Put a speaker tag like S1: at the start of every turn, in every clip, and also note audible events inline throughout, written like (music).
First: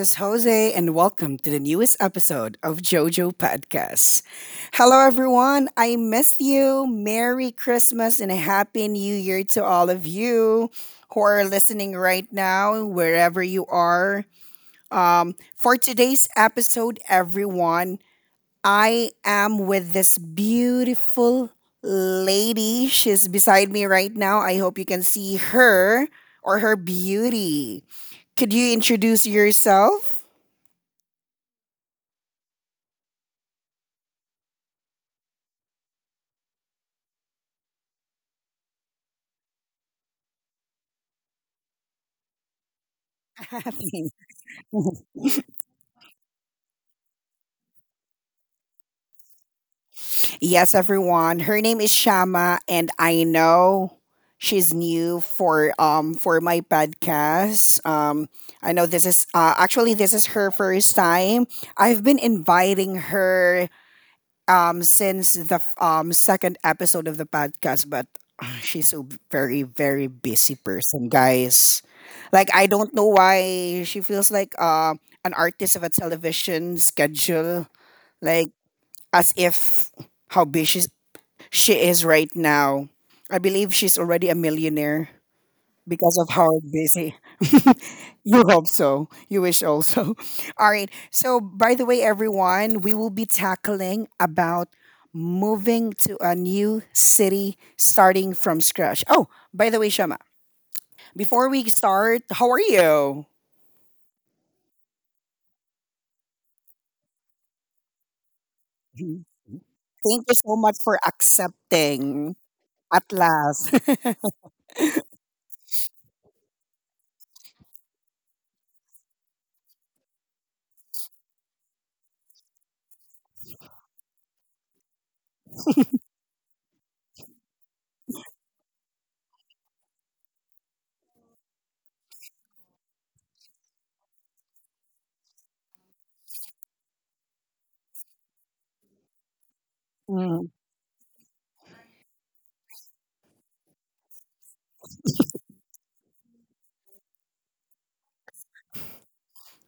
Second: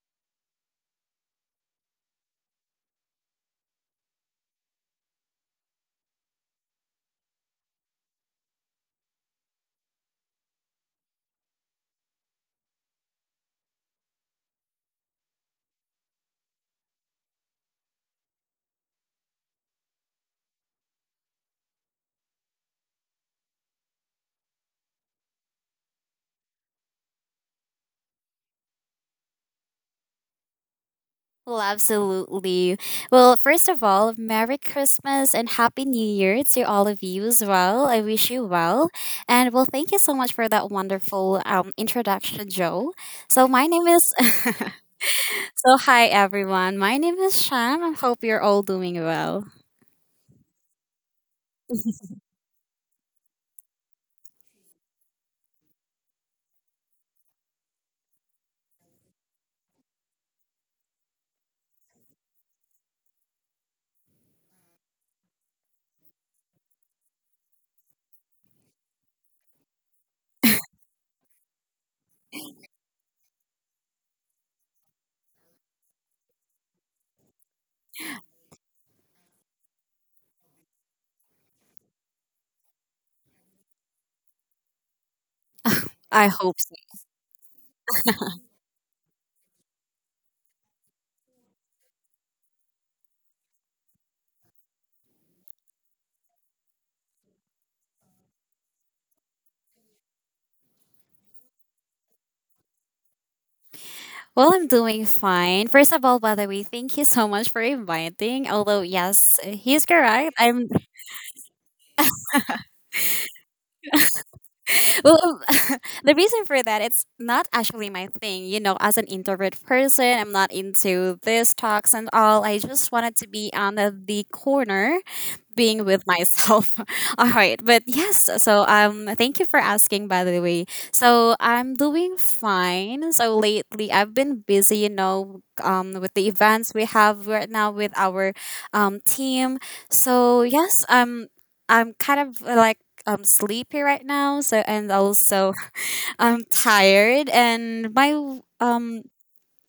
S1: is Jose, and welcome to the newest episode of JoJo Podcast. Hello, everyone. I missed you. Merry Christmas and a Happy New Year to all of you who are listening right now, wherever you are. For today's episode, everyone, I am with this beautiful lady. She's beside me right now. I hope you can see her or her beauty. Could you introduce yourself?
S2: Well, absolutely. Well, first of all, Merry Christmas and Happy New Year to all of you as well. I wish you well. And well, thank you so much for that wonderful introduction, Joe. So,
S1: (laughs)
S2: my name
S1: Thank
S2: is.
S1: you.
S2: (laughs) Hi, everyone. My name is Sham. I hope you're all doing well.
S1: Yes, everyone. Her name is Shama, and I know she's new for my podcast. I know this is her first time. I've been inviting her since the second episode of the podcast, but she's a very busy person, guys. Like, I don't know why she feels like an artist of a television schedule, like, as if how busy she is right now. I believe she's already a millionaire because
S2: I
S1: of how
S2: hope so.
S1: busy. (laughs) You hope so. You wish also. (laughs) All right. So, by the way, everyone, we will be tackling about moving to a new city, starting from scratch. Oh, by the way, Shama, before we start, how are you? (laughs)
S2: Well, I'm doing fine. First of all, by the way, thank you so much for inviting. Although,
S1: Mhm.
S2: yes, he's
S1: Thank you
S2: correct.
S1: so
S2: I'm
S1: much for accepting at last.
S2: well, (laughs) the reason for that it's not actually my thing. You know, as an introvert person, I'm not into this talks and all. I just wanted to be on the corner being with myself. (laughs) All right. But yes, so thank you for asking by the way. So I'm doing fine. So lately I've been busy, you know, with the events we have right now with our team. So
S1: Mm.
S2: yes, I'm kind of like sleepy right now. So and also (laughs) I'm tired and my um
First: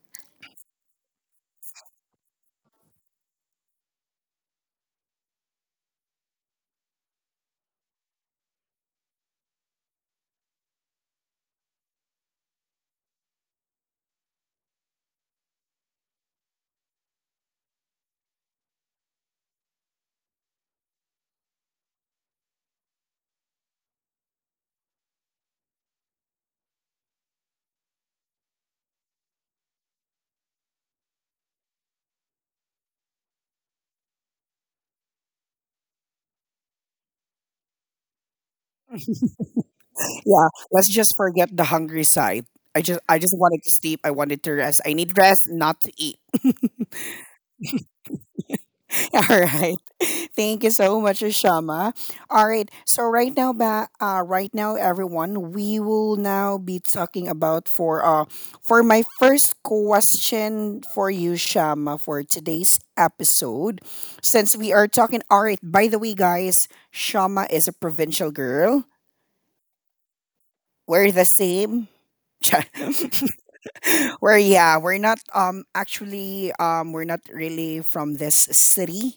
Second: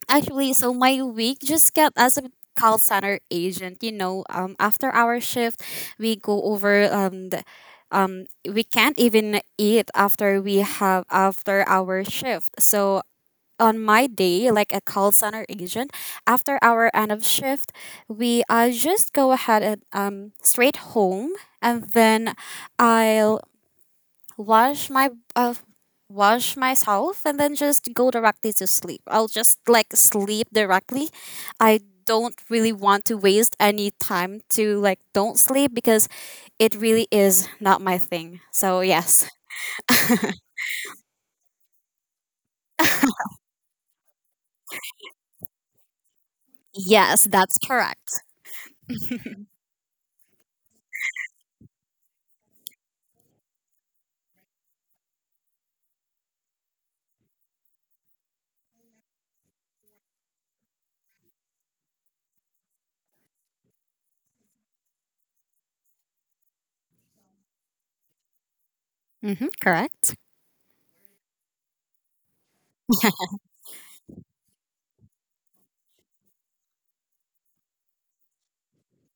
S2: actually, so my week just kept as a call center agent. You know, after our shift, we go over we can't even eat after we have after our shift. So on my day, like a call center agent, after our end of shift, we I just go ahead and straight home, and then I'll wash my uh, wash myself and then just go directly to sleep. I'll just like sleep directly. I don't really want to waste any time to like don't sleep because it really is not my thing. So yes.
S1: Yeah, let's just forget the hungry side. I just I
S2: (laughs)
S1: just wanted to sleep. I wanted to rest. I need rest, not to eat.
S2: Yes, that's correct.
S1: (laughs) All right. (laughs) Thank you so much, Shama. All right. So right now, right now, everyone, we will now be talking about for my first question for you, Shama, for today's episode. Since we are talking, all right. By the way, guys, Shama is a provincial girl.
S2: Mhm, correct.
S1: We're the same. (laughs) We're yeah, we're not actually we're not really from this city.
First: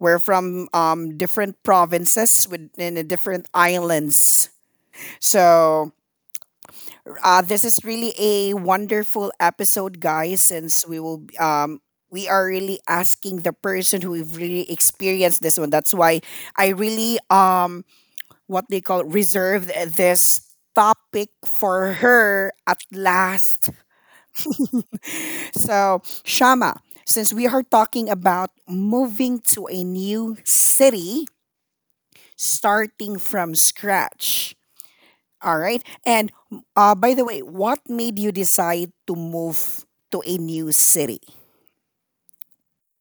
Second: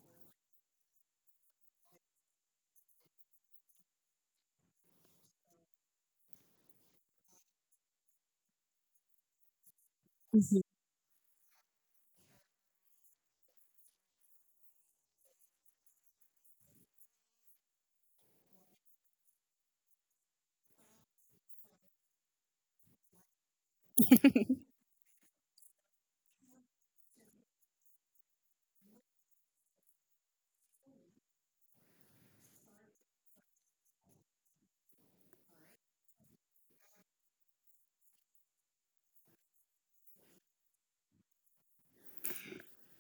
S1: We're from different provinces within the different islands. So this is really a wonderful episode, guys,
S2: (laughs)
S1: since we are really asking the person who have really experienced this one. That's why I really what they call reserved this topic for her at last. So, Shama, since we are talking about moving to a new city, starting from scratch, all right? And by the way, what made you decide to move to a new city?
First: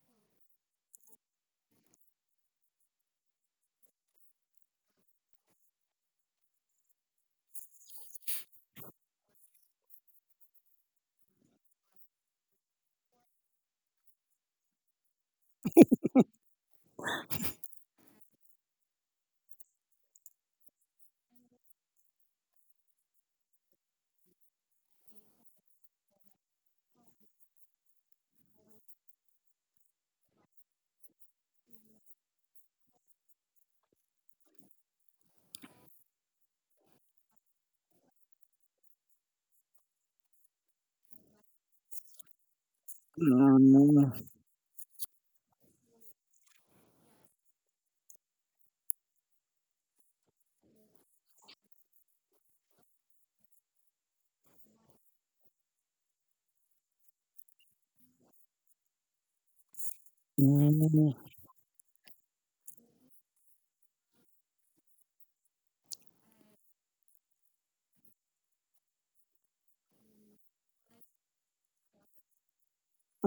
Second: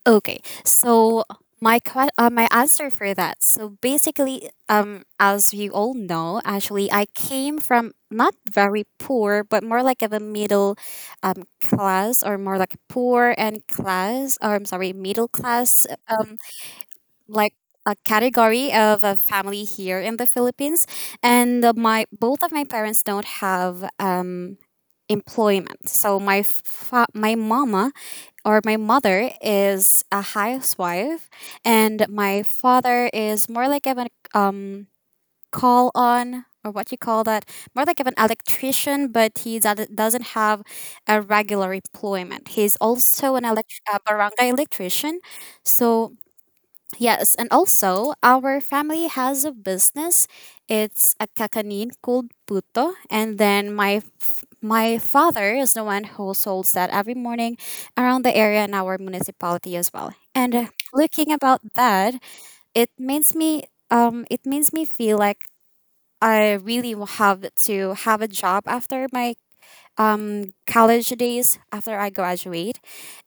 S2: Okay, so my answer for that. So basically, as you all know, actually, I came from not very poor, but more like of a middle, class or more like poor and class, or I'm sorry, middle class, like a category of a family here in the Philippines, and my both of my parents don't have employment. So my mama or my mother is a housewife, and my father is more like of an um call on, or what you call that, more like of an electrician, but doesn't have a regular employment. He's also a barangay electrician. So yes, and also our family has a business. It's a kakanin called puto, and then my father is the one who sells that every morning around the area in our municipality as well. And looking about that, it makes me it makes me feel like I really will have to have a job after my college days after I graduate.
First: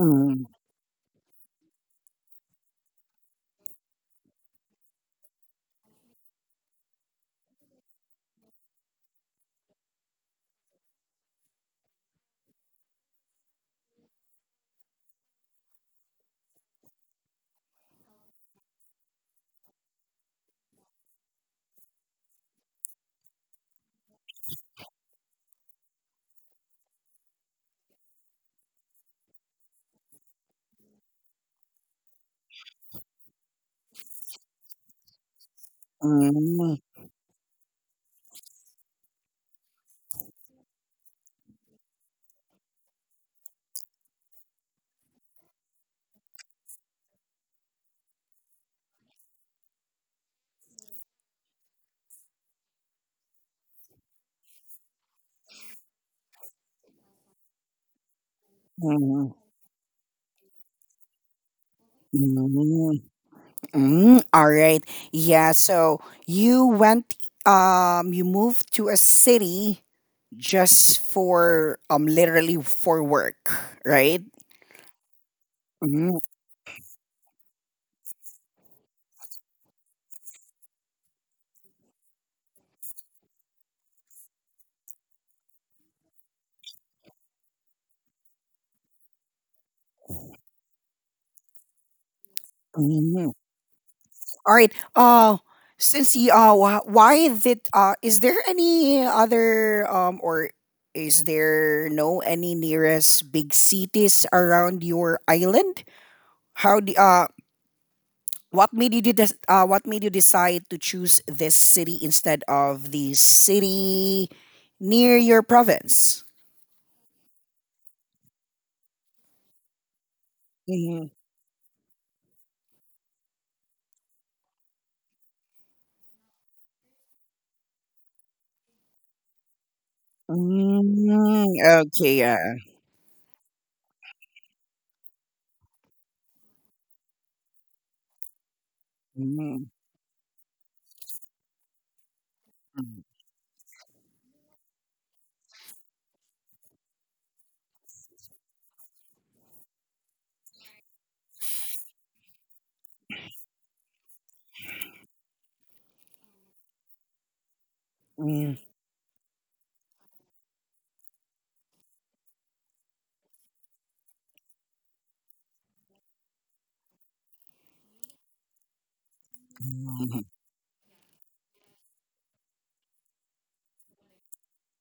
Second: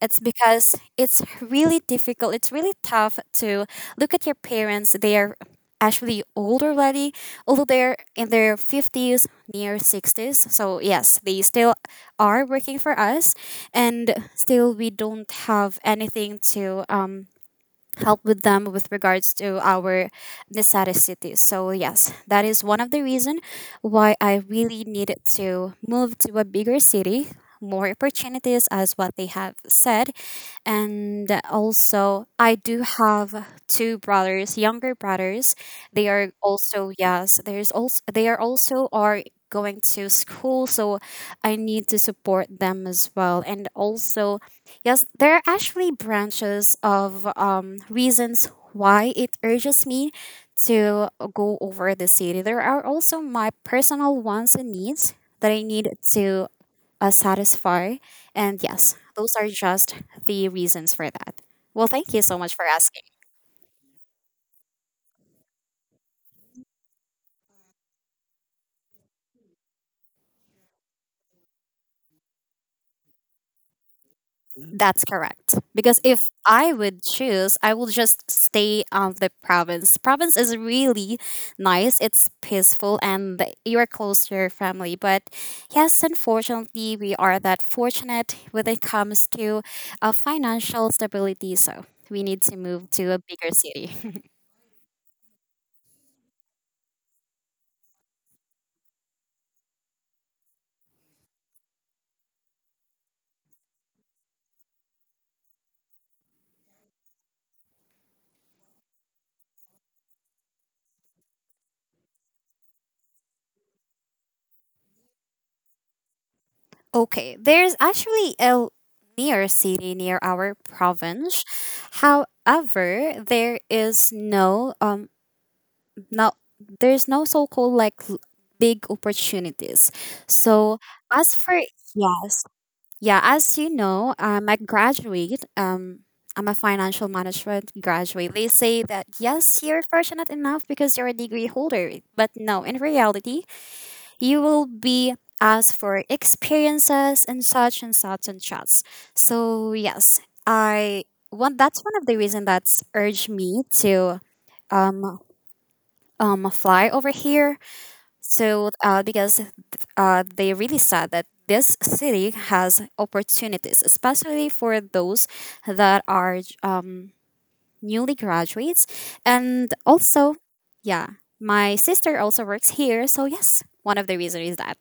S2: It's because it's really difficult. It's really tough to look at your parents. They are actually old already, although they're in their 50s, near 60s. So, yes, they still are working for us. And still, we don't have anything to. Help with them with regards to our necessity. So yes, that is one of the reason why I really needed to move to a bigger city, more opportunities as what they have said. And also I do have two brothers, younger brothers. They are also, yes, there's also they are also are going to school, so I need to support them as well. And also, yes, there are actually branches of reasons why it urges me to go over the city. There are also my personal wants and needs that I need to satisfy. And yes, those are just the reasons for that. Well, thank you so much for asking.
S1: Mm, all right. Yeah, so you went you moved to a city just for literally for work, right?
S2: That's correct. Because
S1: Mm,
S2: if I would choose, I will just stay on the province. Province is really nice. It's peaceful and you're close to your family. But yes, unfortunately, we are that fortunate when it comes to financial stability. So we need to move to a
S1: mm.
S2: bigger city. (laughs)
S1: All right. Uh, since you why did is there any other or is there no any nearest big cities around your island? How do what made you what made you decide to choose this city instead of the city near your province?
S2: Okay, there's actually a near city near our
S1: Mhm.
S2: province. However, there is no now there's no so-called like big opportunities. So as
S1: Mm,
S2: for,
S1: okay,
S2: yes,
S1: yeah.
S2: yeah, as you know, I'm a financial management graduate. They say that, yes,
S1: Mm,
S2: you're fortunate enough because you're a degree holder, but no, in
S1: mm,
S2: reality, you will be asked for experiences and such and such and such. So yes, I one that's one of the reasons that's urged me to um fly over here. So, because they really said that this city has opportunities, especially for those that are newly graduates. And
S1: mm.
S2: also, yeah, my sister also works here. So, yes, one of the reasons is that.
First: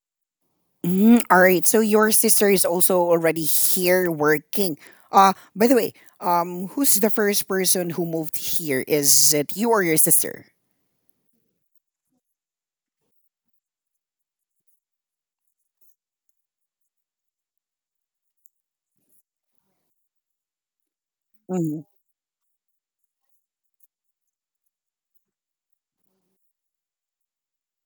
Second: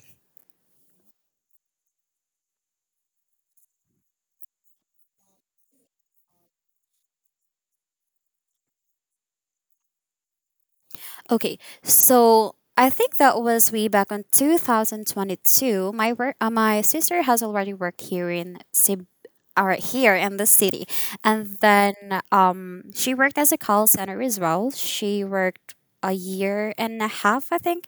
S1: Mm, all right. So your sister is also already here working. Uh, by the way, who's the first person who moved here? Is it you or your sister?
S2: Okay, so I think that was way back on 2022. My sister has already worked here in Cebu, or here in the city, and
S1: Mm,
S2: then she worked as a call center as well. She worked a year and a half, I think,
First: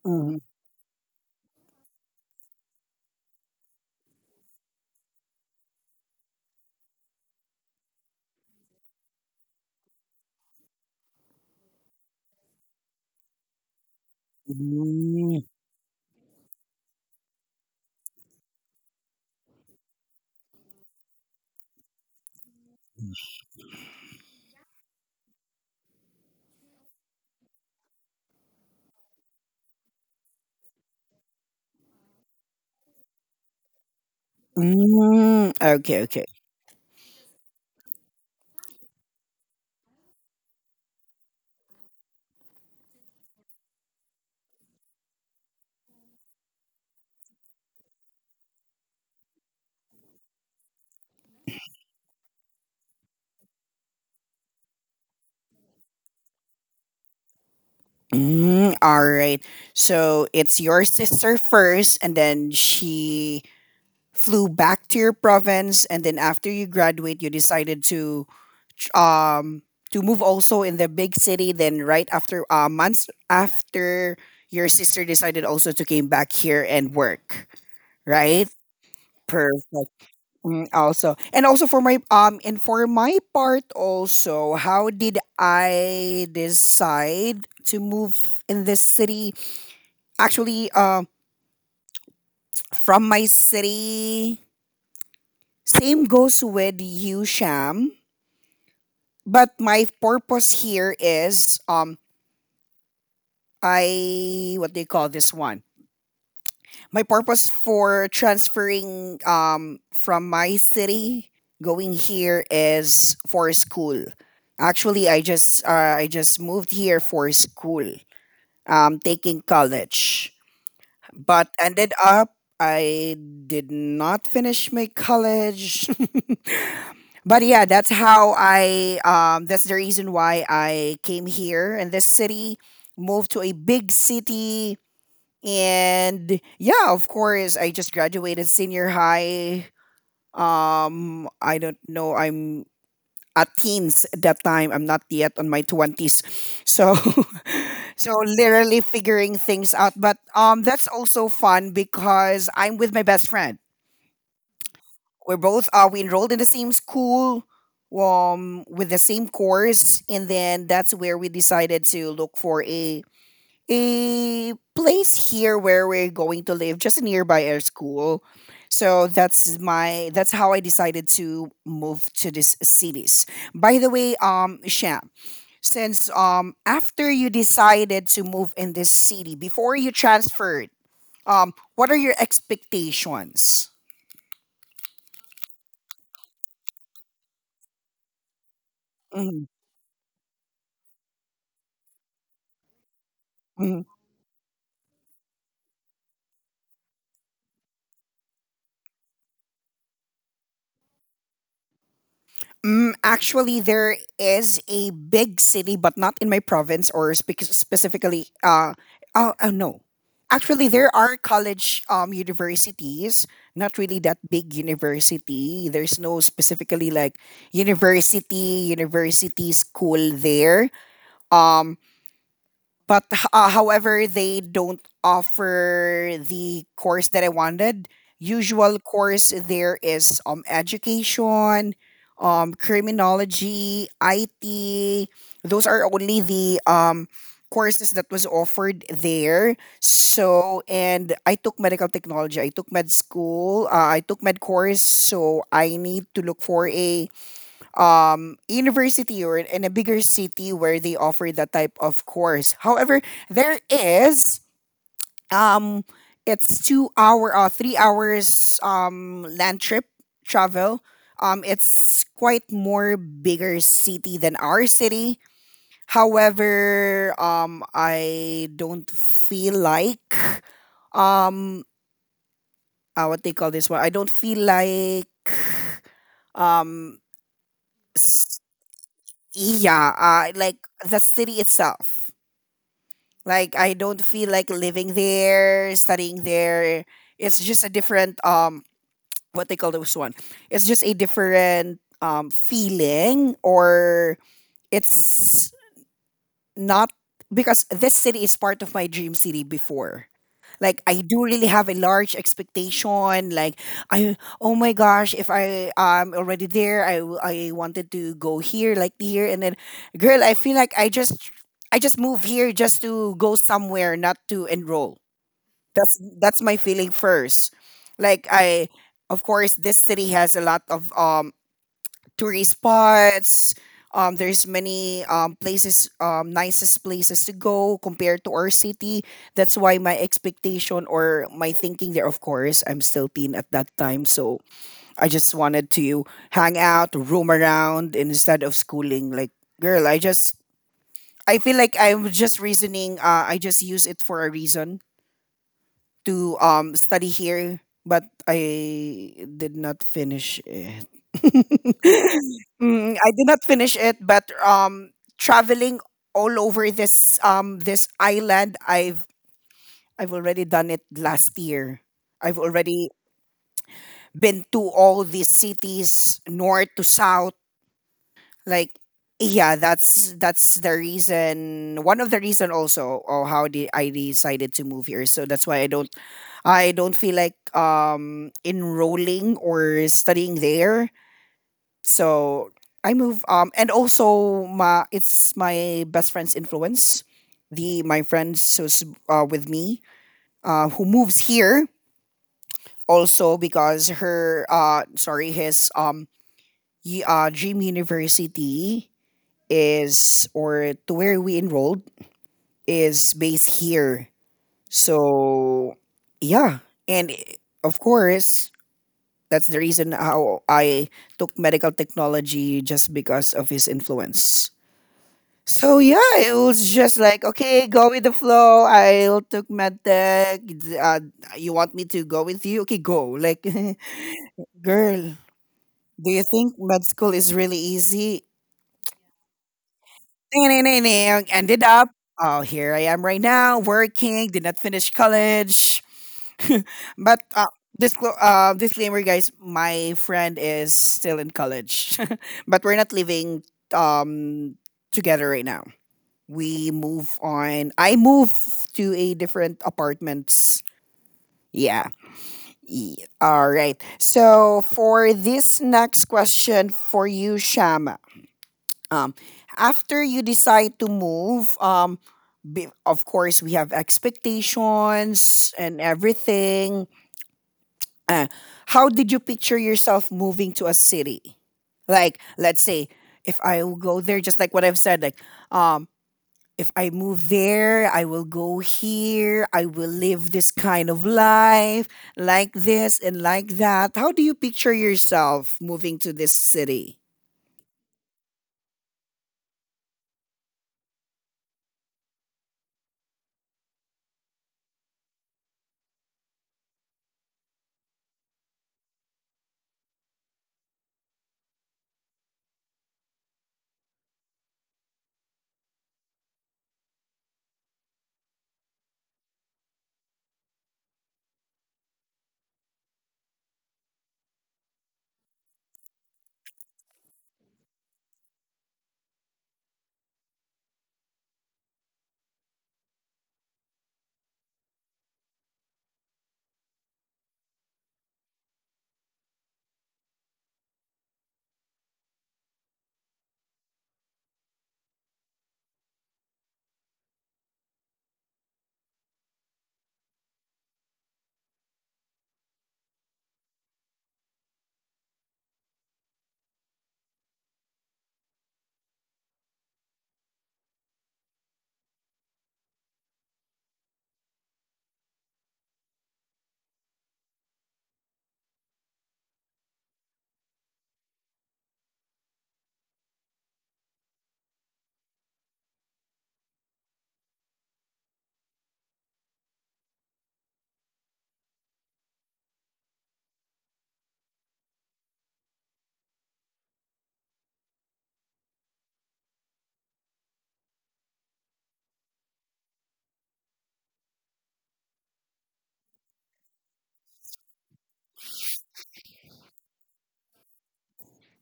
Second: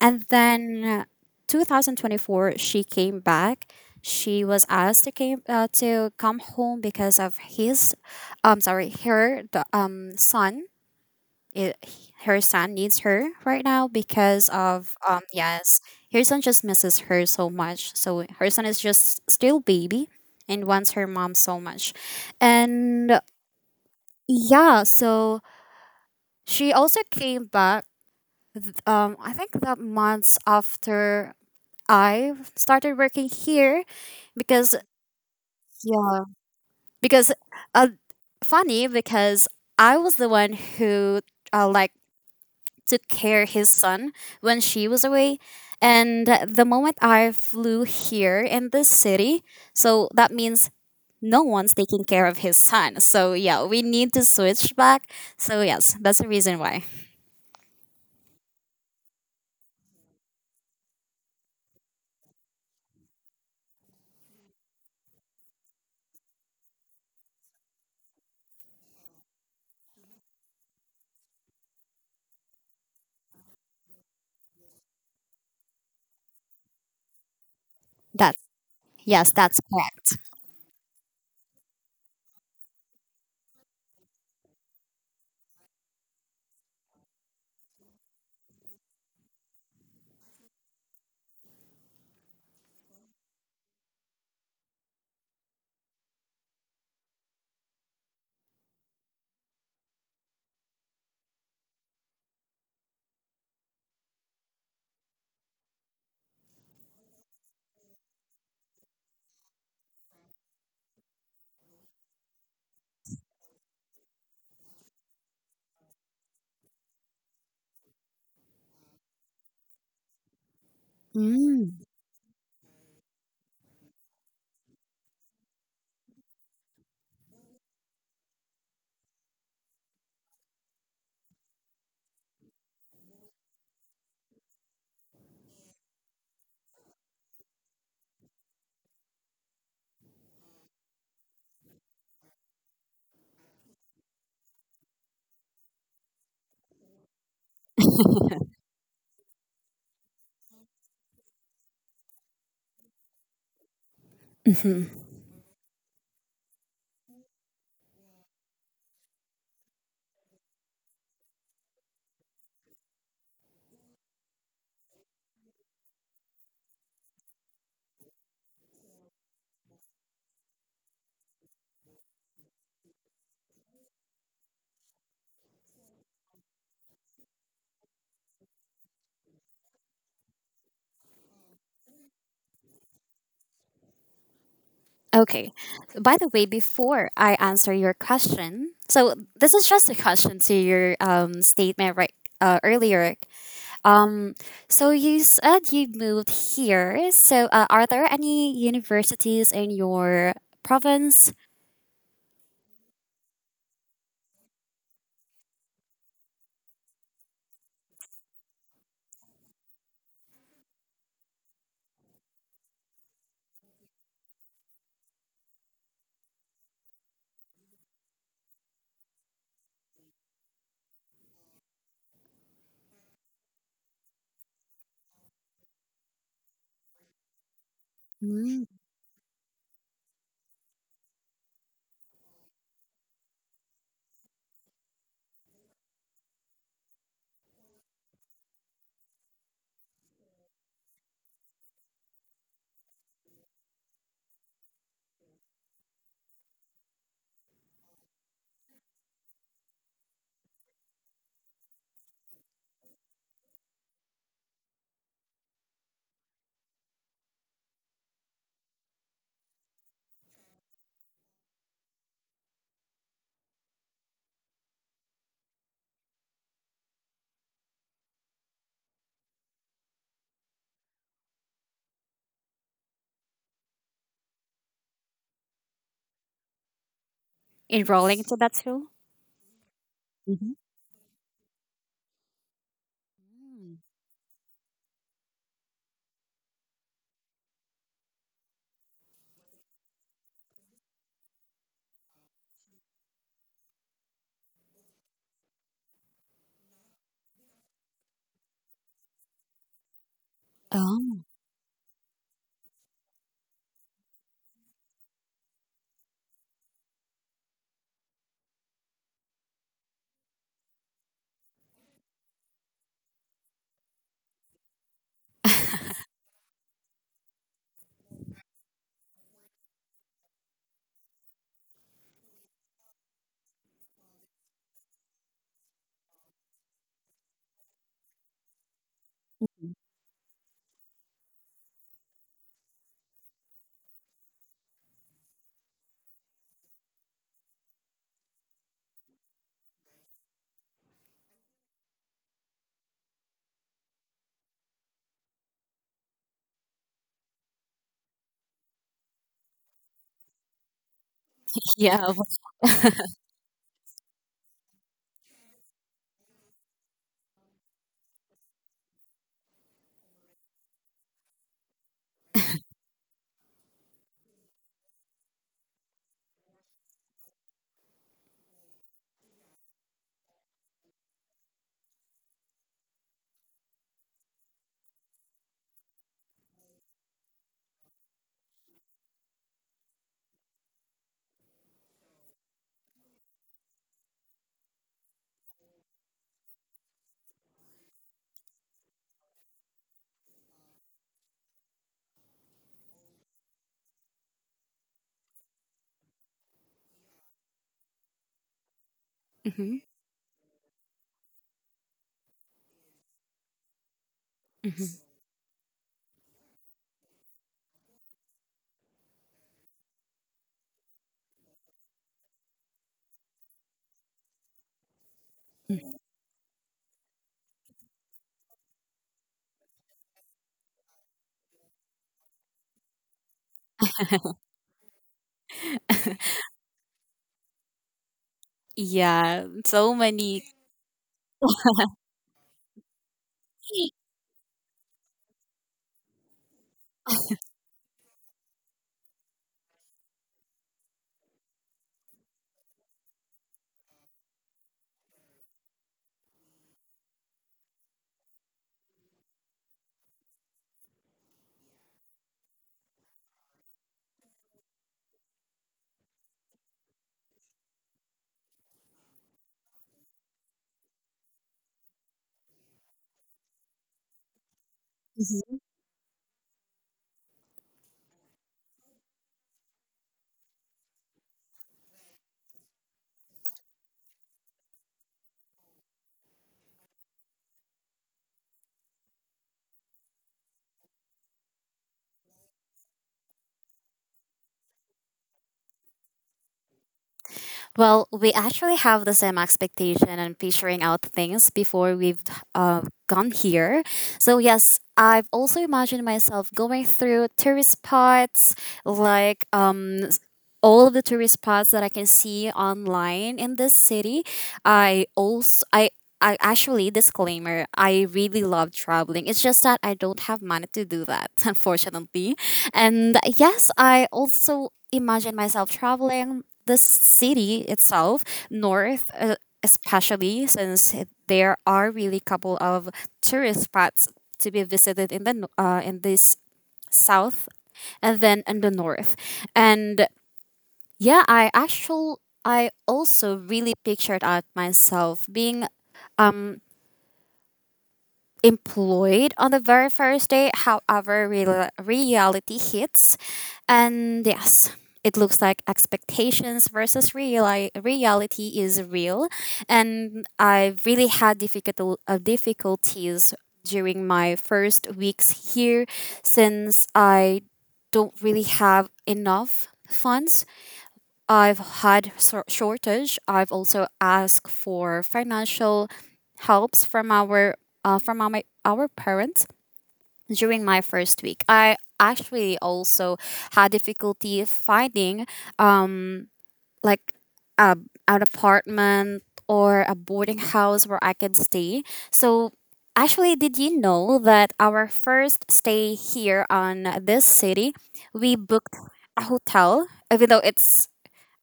S2: and
S1: mm,
S2: then 2024 she came back. She was asked to come home because of his, sorry, her, son. Her son needs her right now because of, um,
S1: mm,
S2: yes, her son just misses her so much. So her son is just still baby and wants her mom so much. And yeah, so she also came back I think the months after I started working here. Because,
S1: mm. Okay,
S2: yeah,
S1: okay.
S2: because uh funny, because I was the one who like took care his son when she was away. And the moment I flew here in this city, so that means no one's taking care of his son. So yeah, we need to switch back. So yes, that's the reason why.
S1: Mm, all right. So it's your sister first, and then she flew back to your province, and then after you graduate, you decided to tr- um to move also in the big city. Then right after months after your sister decided also to came back here and work.
S2: That,
S1: Right.
S2: yes, that's
S1: Perfect.
S2: correct.
S1: Mm, also, and also for my and for my part also, how did I decide to move in this city? Actually, from my city, same goes with you, Sham. But my purpose here is I what do you call this one? My purpose for transferring from my city going here is for school. Actually, I just moved here for school. Taking college. But
S2: Mm. (laughs)
S1: ended up I did not finish my college. (laughs) But yeah, that's how I that's the reason why I came here in this city, moved to a big city, and yeah, of course, I just graduated senior high. Um, I don't know, I'm a teens at that time. I'm not yet on my twenties, so (laughs) so literally figuring things out. But that's also fun because I'm with my best friend.
S2: Mhm.
S1: We're both we enrolled in the same school, with the same course, and then that's where we decided to look for a place here where we're going to live just nearby our school. So that's my that's how I decided to move to these cities. By the way, um, Sham, since after you decided to move in this city, before you transferred, what are your expectations?
S2: Okay. By the way, before I answer your question, so
S1: Mhm,
S2: this is just a question to your statement, right, earlier.
S1: mhm.
S2: Um, so you said you moved here. So are there any universities in your province?
S1: Mm, actually, there is a big city, but not in my province or specifically. Uh, oh, oh, no. Actually, there are college universities, not really that big university. There's no specifically like university, university school there. Um, but however, they don't offer the course that I wanted.
S2: Mm.
S1: Usual course there is education, criminology, IT. Those are only the courses that was offered there. So and I took medical technology. I took med school. I took med course. So I need to look for a university or in a bigger city where they offer that type of course. However, there is um it's 2 hour or 3 hours land trip travel. Um, it's quite more bigger city than our city. However, I don't feel like um what they call this one. I don't feel like um
S2: Enrolling to that school?
S1: yeah
S2: Mhm.
S1: like the city itself, like, I
S2: Mm.
S1: don't feel like living there, studying there. It's just a different what they call those one. It's just a different feeling or it's not, because this city is part of my dream city before. Like, I
S2: Oh,
S1: do really have a large expectation. Like I, oh my gosh, if I am already there, I wanted to go here, like here, and then, girl, I feel like I just move here just to go somewhere, not to enroll. That's my feeling first. Like I, of course, this city has a lot of tourist spots. There's many places, nicest places to go compared to our city. That's why my expectation or my thinking there, of course, I'm still teen at that time. So I just wanted to hang out, roam around instead of schooling. Like, girl, I just, I feel like I'm just reasoning, I just use it for a reason to study here, but I did not finish it.
S2: yeah.
S1: (laughs) Mm, I did not finish it, but traveling all over this this island, I've already done it last year. I've already been to all these cities, north to south. Like, yeah, that's the reason, one of the reason also or how I decided to move here. So that's why I don't feel like enrolling or studying there. So I move um, and also my it's my best friend's influence, the my friends who's with me who moves here also because her sorry his dream university
S2: Mm-hmm.
S1: is or to where we enrolled is based here.
S2: Hmm.
S1: So yeah, and of course that's the reason how I took medical technology just because of his influence. So yeah, it was just like okay, go with the flow. I'll took medtech. It's, uh, you want me to go with you? Okay, go. Like, (laughs) girl, do you
S2: (laughs)
S1: think med school is really easy?
S2: Yeah, so many.
S1: (laughs) Ended up,
S2: (laughs)
S1: oh, here I am right now, working, did not finish college. (laughs) But disclaimer, guys, my friend is still in college, (laughs) but we're not living um together right now. We move on. I move to a different apartments. Yeah. All right. So for this next question for you, Sham, um, after you decide to move, be, of course, we have expectations and everything. Uh, how did you picture yourself moving to a city? Like, let's say, if I will go there, just like what I've said, like, um, if I move there, I will go here, I will live this kind of life, like this and like that. How do you picture yourself moving to this city?
S2: Well, we actually have the same expectation and figuring out things before we've uh, gone here. So, yes, I've also imagined myself going through tourist spots, like all of the tourist spots that I can see online in this city. I also, I I actually, disclaimer, I really love traveling. It's just that I don't have money to do that (laughs) unfortunately. And yes, I also imagine myself traveling the city itself, north, especially since there are really couple of tourist spots to be visited in the in this south and then in the north. And yeah, I also really pictured out myself being um employed on the very first day. However, reality hits. And yes, it looks like expectations versus reality is real. And I really had difficulties during my first weeks here, since I don't really have enough funds. I've had shortage. I've also asked for financial helps from our our parents during my first week. I actually also had difficulty finding um like a, an apartment or a boarding house where I could stay. So actually, did you know that our first stay here on this city we booked a hotel, even though it's,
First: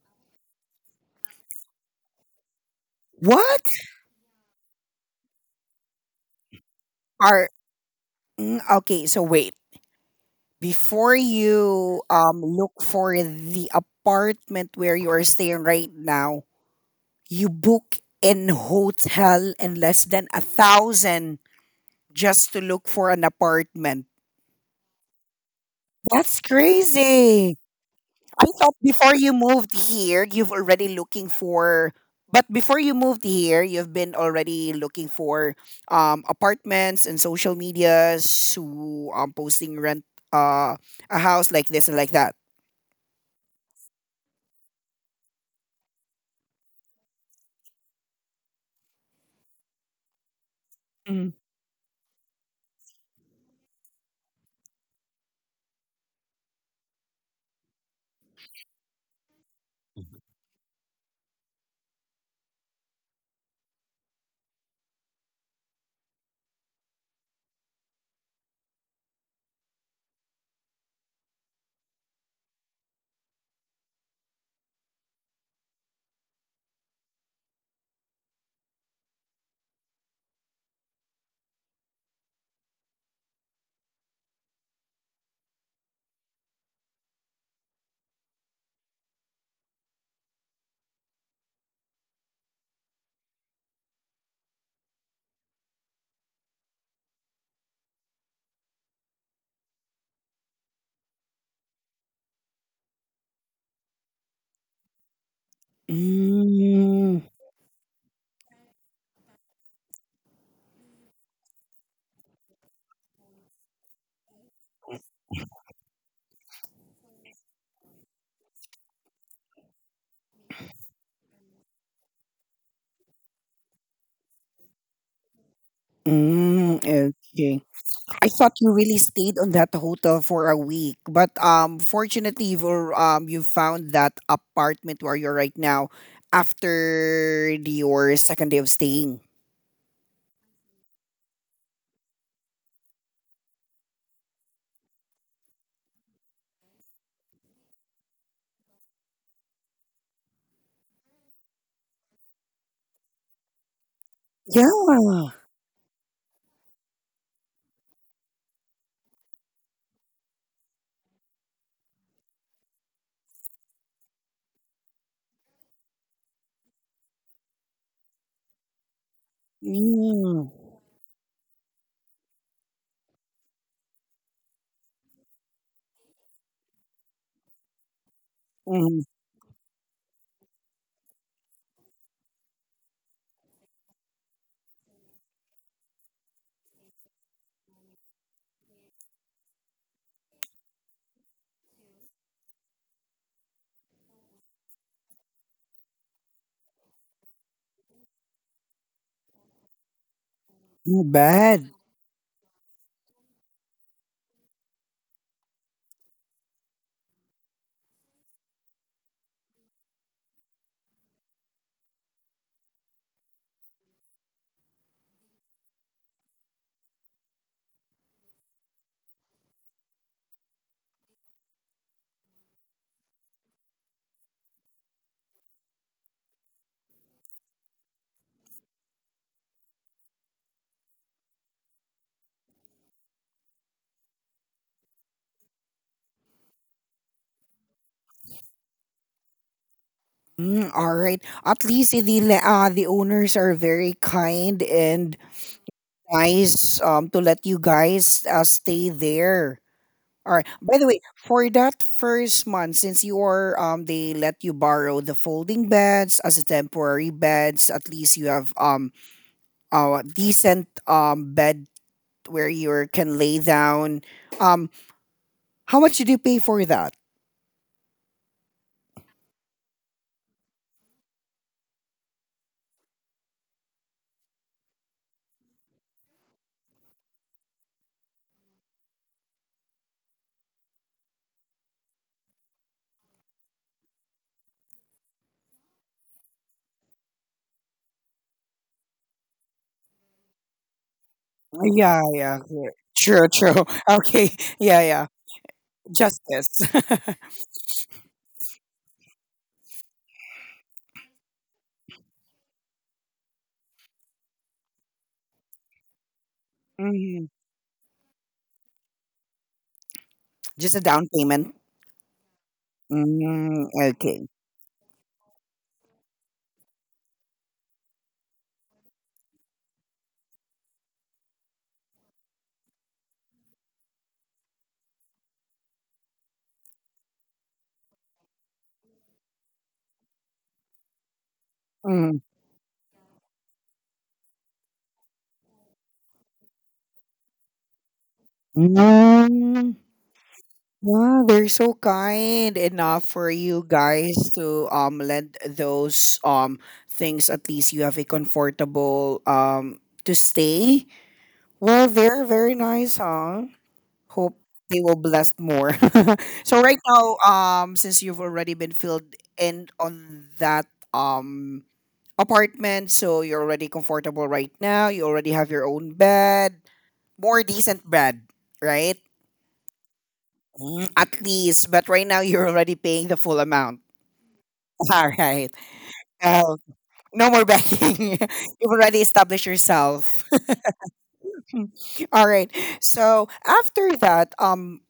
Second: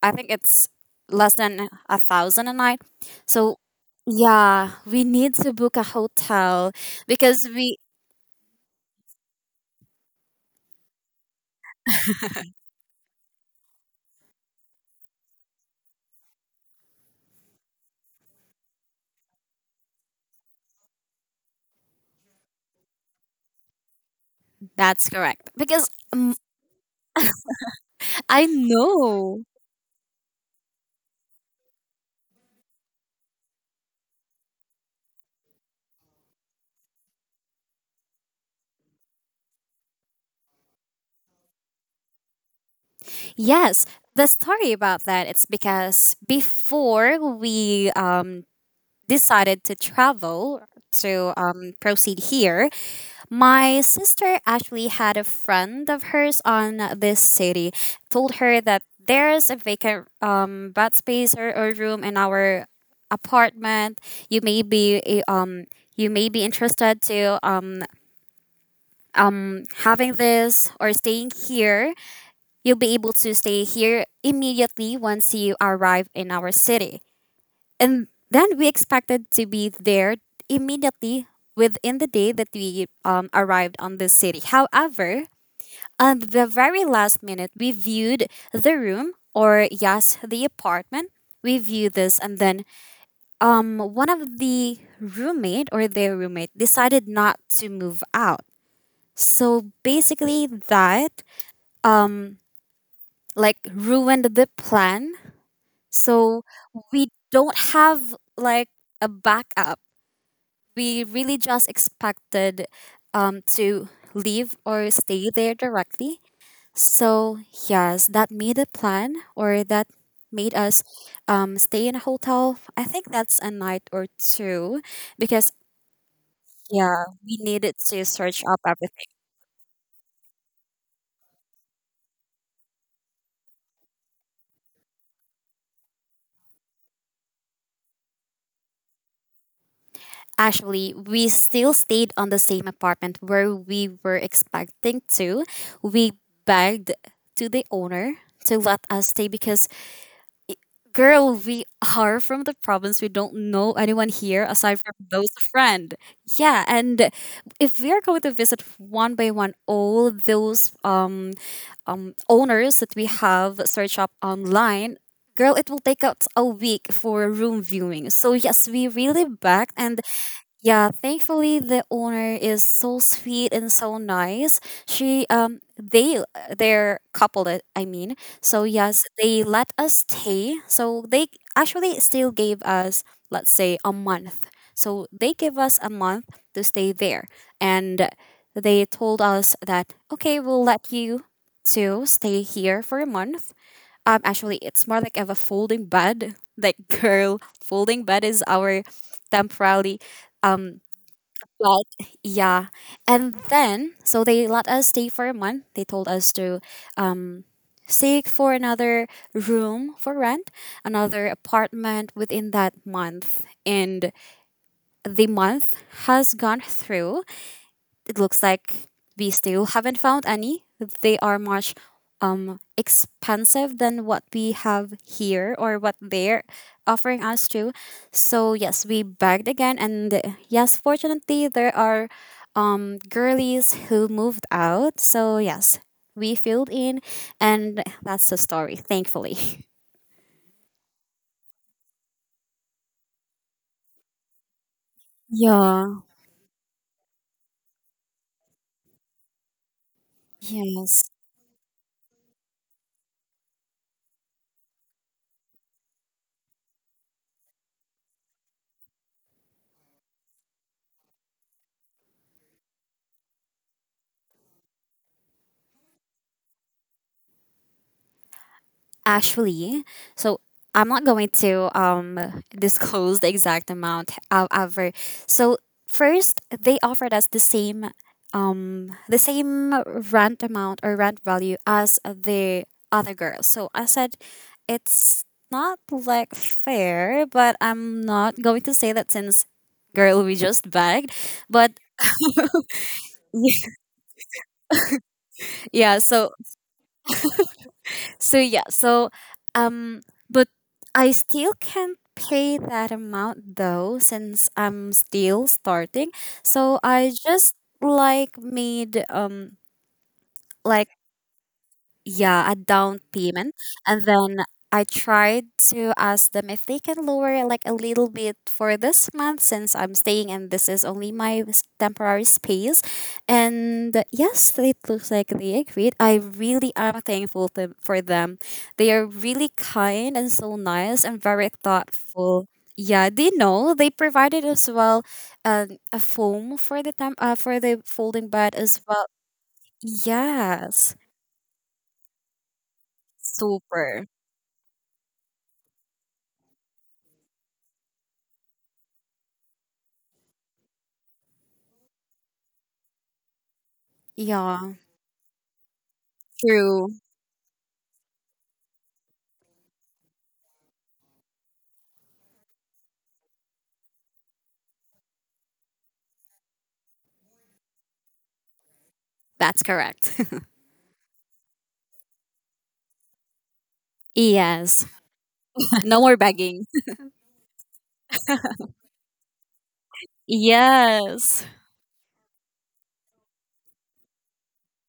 S2: I think it's less than a thousand a night. So
S1: What
S2: yeah, we need to book a hotel because
S1: are
S2: we
S1: mm, okay? So wait, before you look for the apartment where you are staying right now, you book in hotel in less than a thousand just to look for an apartment.
S2: that's correct. Because,
S1: That's crazy.
S2: I
S1: I thought before you
S2: know.
S1: moved here, you've already looking for But before you moved here, you've been already looking for apartments and social medias who posting rent uh a house like this and like that.
S2: Yes, the story about that, it's because before we decided to travel
S1: Mm.
S2: to proceed here, my sister actually had a friend of hers on this city, told her that there's a vacant bed space or room in our apartment. You may be you may be interested to having this or staying here. You'll be able to stay here immediately once you arrive in our city. And then we expected to be there immediately within the day that we, arrived on the city. However, on the very last minute, we viewed the room or, yes, the apartment. We viewed this, and then one of the roommate or their roommate decided not to move out. So basically, that um, like ruined the plan. So we
S1: Mm,
S2: don't have like a backup. We really just expected, to leave or stay there directly. So, yes, that made a plan or that made us, stay in a hotel. I think that's a night or two because,
S1: mm,
S2: yeah, we
S1: okay.
S2: needed to
S1: I
S2: search
S1: thought
S2: up
S1: you really
S2: everything.
S1: stayed on that hotel for a week, but fortunately, you've, you found that apartment where you're right now after your second day of staying.
S2: Actually, we still stayed on the same apartment where we were expecting to. We begged to the owner to let us stay because, girl, we are from the province. We don't know anyone here aside from
S1: Yeah.
S2: those friend. Yeah, and if we are going to visit one by one all those owners that we have search up online, girl, it will take us a week for room viewing. So yes, we really back and,
S1: Mm.
S2: yeah, thankfully the owner is so sweet and so nice. She they're coupled, I mean. So
S1: Mm.
S2: yes, they let us stay. So they actually still gave us, let's say, a month. So they gave us a month to stay there, and they told us that okay, we'll let you to stay here for a month. Actually it's more like of a folding bed. (laughs) Like, girl, folding bed is our temporarily, um
S1: Not bad.
S2: but yeah. And then, so they let us stay for a month. They told us to um, seek for another room for rent, another apartment within that month. And the month has gone through, it looks like we still haven't found any. They are much expensive than what we have here, or what they're offering us too. So yes, we begged again, and yes, fortunately there are girlies who moved out. So yes, we filled in, and that's the story. Thankfully. (laughs)
S1: Mm, all right. At least the owners are very kind and
S2: Yeah.
S1: nice to let you guys stay there. All right. By the way,
S2: Yes.
S1: for that first month, since you are they let you borrow the folding beds as a temporary beds. At least you have a decent bed where you can lay down. Um, how much did you pay for that?
S2: Actually, so I'm not going to disclose the exact amount. However, so first they offered us the same, the same rent amount or rent value as the other girls. So I said it's not like fair, but I'm not going to say that since, girl, we just begged. But
S1: Yeah, yeah, yeah, true, true. (laughs) Okay, yeah, yeah.
S2: (laughs) yeah. so
S1: Justice. (laughs)
S2: So yeah, so um but I still can't pay that amount though, since I'm still starting. So I
S1: Mhm.
S2: just, like, made
S1: Just a
S2: like,
S1: down payment.
S2: yeah, a down payment.
S1: Mm,
S2: And
S1: okay.
S2: then I tried to ask them if they can lower, like, a little bit for this month, since I'm staying and this is only my temporary space. And yes, it looks like they agreed. I really am thankful for them. They are really kind and so nice and very
S1: Mm.
S2: thoughtful. Yeah, they know, they provided as well a foam for the time for the folding bed as well.
S1: Mm.
S2: Yes,
S1: Yeah, they're so kind enough for you
S2: super.
S1: guys to lend those things. At least you have a comfortable to stay. Well, they're very nice, huh? Hope
S2: Yeah,
S1: they will bless more. (laughs) So right
S2: true.
S1: now, since you've already been filled in on that apartment, so you're already comfortable right now. You already have your own bed, more decent bed, right?
S2: That's correct.
S1: Mm, at least, but right now you're already paying the full amount.
S2: (laughs) Yes.
S1: (laughs) All right.
S2: No more
S1: Uh,
S2: begging.
S1: no more begging. (laughs) You've already established yourself.
S2: Yes.
S1: (laughs) All right. So after that, um,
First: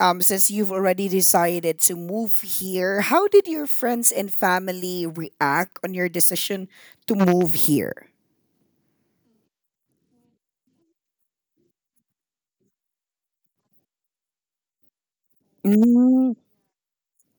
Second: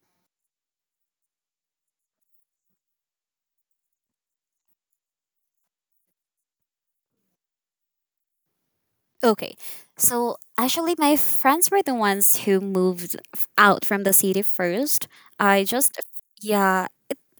S1: um, since you've already decided to move here, how did your friends and family react on your decision to move here?
S2: Okay. So actually, my friends were the ones who moved out from the city first. I just,
S1: Mm,
S2: yeah,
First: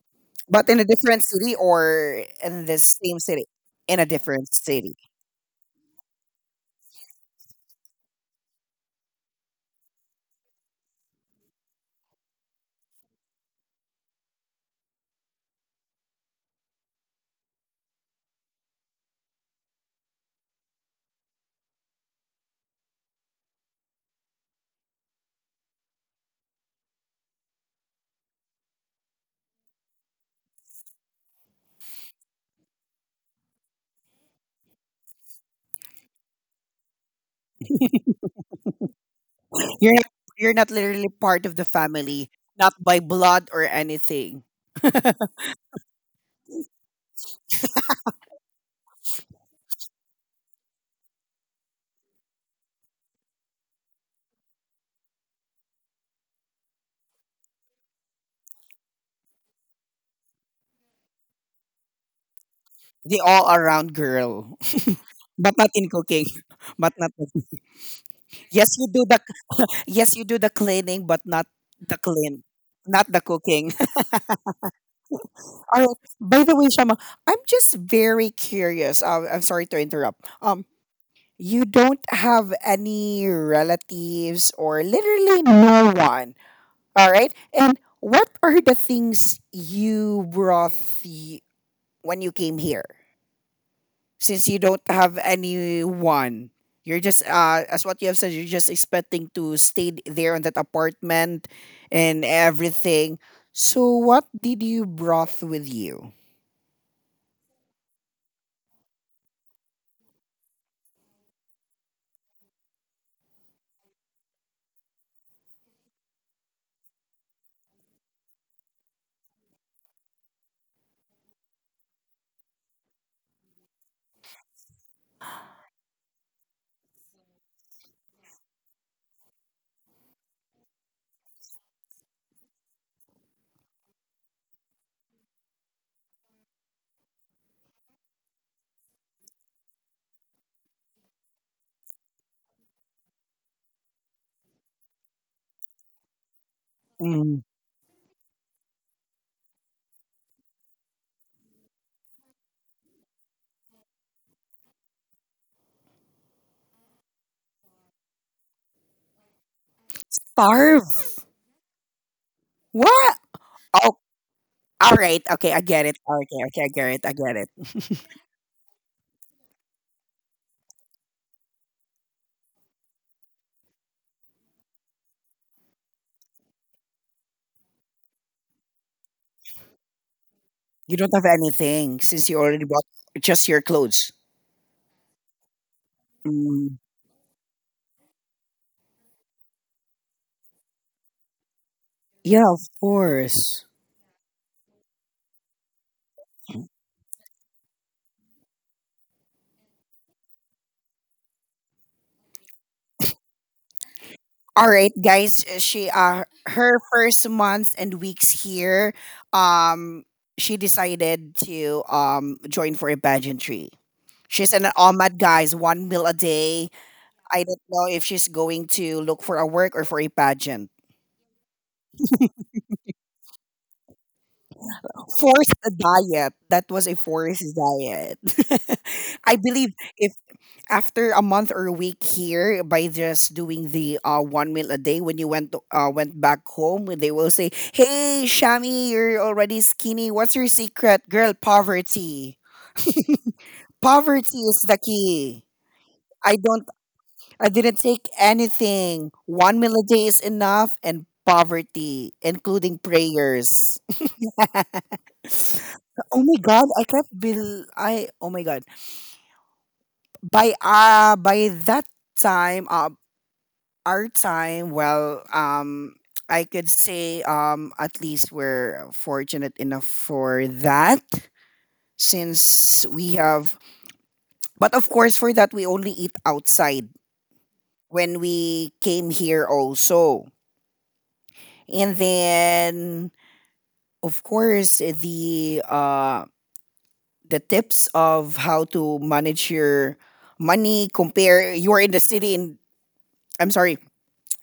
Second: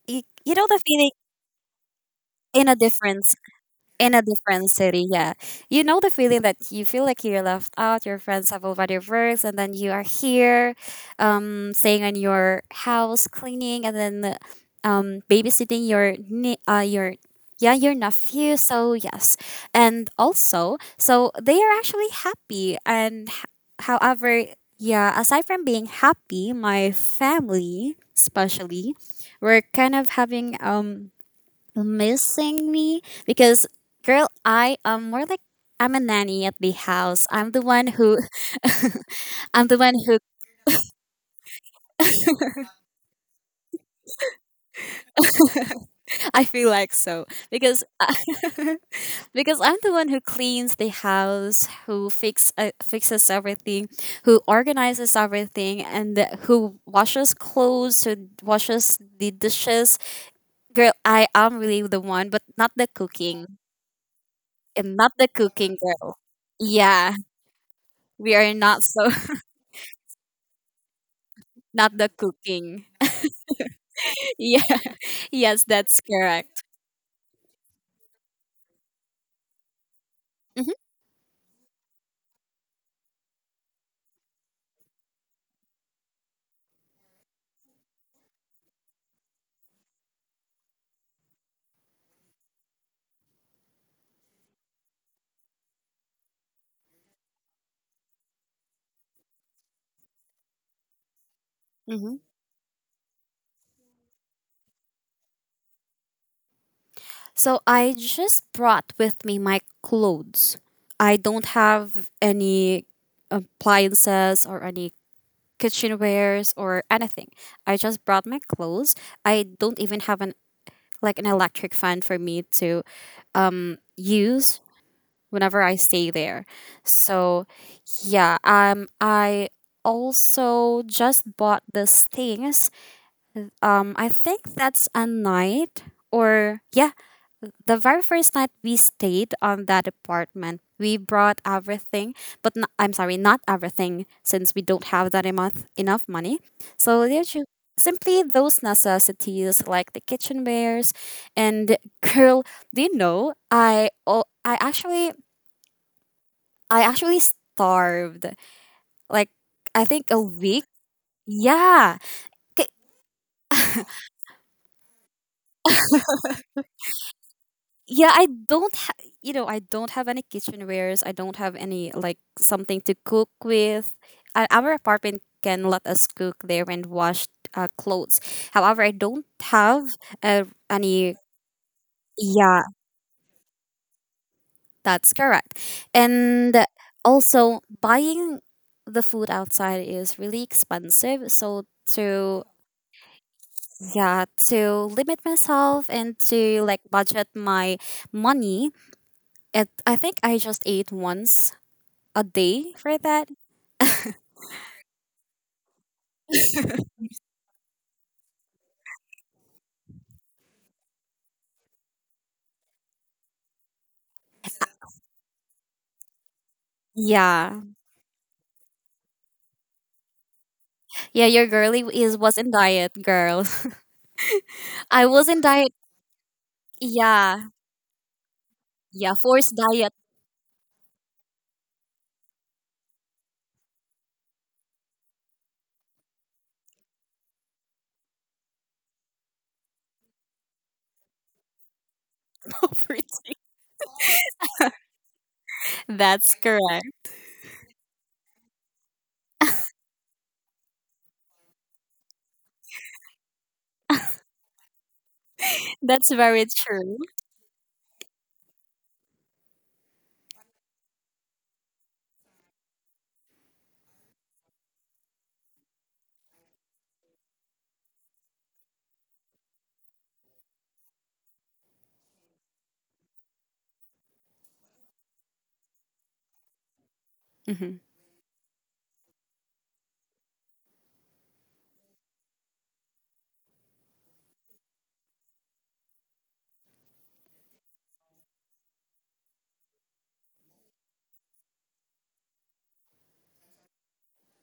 S2: you know
S1: but in
S2: the
S1: a
S2: feeling.
S1: different city or in
S2: in a
S1: the same
S2: different
S1: city? In a
S2: in a
S1: different
S2: different
S1: city.
S2: city, yeah. You know the feeling that you feel like you're left out, your friends have already worked, and then you are here staying in your house, cleaning, and then babysitting your your nephew. So yes. And also, so they are actually happy, and however, yeah, aside from being happy, my family especially, we're kind of having, missing me. Because, girl, I am more like, I'm a nanny at the house, I'm the one who (laughs) I'm the
S1: You're
S2: one
S1: not,
S2: who
S1: you're not literally part of the family, not
S2: (laughs)
S1: by blood or anything.
S2: I feel like so because I- (laughs) because I'm the one who cleans the house, who fixes everything, who organizes everything, and who washes clothes, who washes the dishes. Girl, I am really the one, but not the
S1: The all
S2: cooking,
S1: around girl,
S2: and not the
S1: (laughs) but not
S2: cooking
S1: in
S2: girl.
S1: cooking, (laughs) but not
S2: Yeah, we are
S1: yes
S2: not
S1: you do
S2: so.
S1: the
S2: (laughs)
S1: (laughs) yes you do the cleaning, but not the
S2: Not the
S1: clean,
S2: cooking.
S1: not the cooking. (laughs)
S2: (laughs) Yeah, yes,
S1: All right.
S2: that's
S1: By the
S2: correct.
S1: way, Shama, I'm just very curious. I'm sorry to interrupt.
S2: Hmm.
S1: You don't have any relatives or literally no one. All right. And what are the things you brought when you came here, since you don't have anyone? You're just as what you have said, you're just expecting to stay there in that apartment
S2: Hmm.
S1: and everything. So what did you brought with you?
S2: So I just brought with me my clothes. I don't have any appliances or any kitchenwares or anything. I just brought my clothes. I don't even have an, like, an electric fan for me to use whenever I stay there. So yeah, I also just bought these things. I think that's a night, or yeah, the very first night we stayed on that apartment. We brought everything, but no, I'm sorry, not everything, since we don't have that enough money. So there's
S1: Mm.
S2: simply those necessities like the kitchenwares, and, girl, do you know, I actually starved, like, I think a week.
S1: Starve.
S2: Yeah.
S1: What? Oh, all right. Okay, I get it. Okay, okay, I get it, I get it.
S2: Yeah, I don't I don't have any kitchenwares. I don't have any, like, something to cook with. Our apartment can let us cook there and wash, clothes. However, I don't have
S1: You don't
S2: any.
S1: have anything since you
S2: Yeah,
S1: already bought just your clothes.
S2: that's correct. And
S1: Mm.
S2: also buying the food outside is really expensive, so
S1: Yeah,
S2: to
S1: of course.
S2: yeah, to limit myself and to, like, budget my money, I think I just ate once a day for that.
S1: All right, guys. She her first months and weeks here, um, she decided to join for a pageantry. She's an OMAD, guys. One meal a day. I don't
S2: Yeah.
S1: know if she's going to look for a work or for a pageant.
S2: Yeah, your girly is was in diet, girl. (laughs) I was in
S1: Forced
S2: diet.
S1: diet. That was a
S2: Yeah.
S1: forced diet.
S2: Yeah,
S1: (laughs) I
S2: forced
S1: believe
S2: diet.
S1: if after a month or a week here by just doing the one meal a day, when you went to, went back home, they will say, "Hey Shami, you're already skinny. What's your secret?" Girl, poverty.
S2: (laughs)
S1: (laughs)
S2: Poverty.
S1: Poverty is the key. i
S2: That's
S1: don't
S2: correct.
S1: I didn't take anything. One meal a day is enough, and poverty, including prayers. (laughs)
S2: That's
S1: Oh my
S2: very
S1: god, I
S2: true.
S1: can't bel I oh my god. By by that time our time, well, I could say at least we're fortunate enough for that since we have, but of course, for that, we only eat outside
S2: Hmm.
S1: when we came here also. And then, of course, the tips of how to manage your money compare you're in the city and I'm sorry,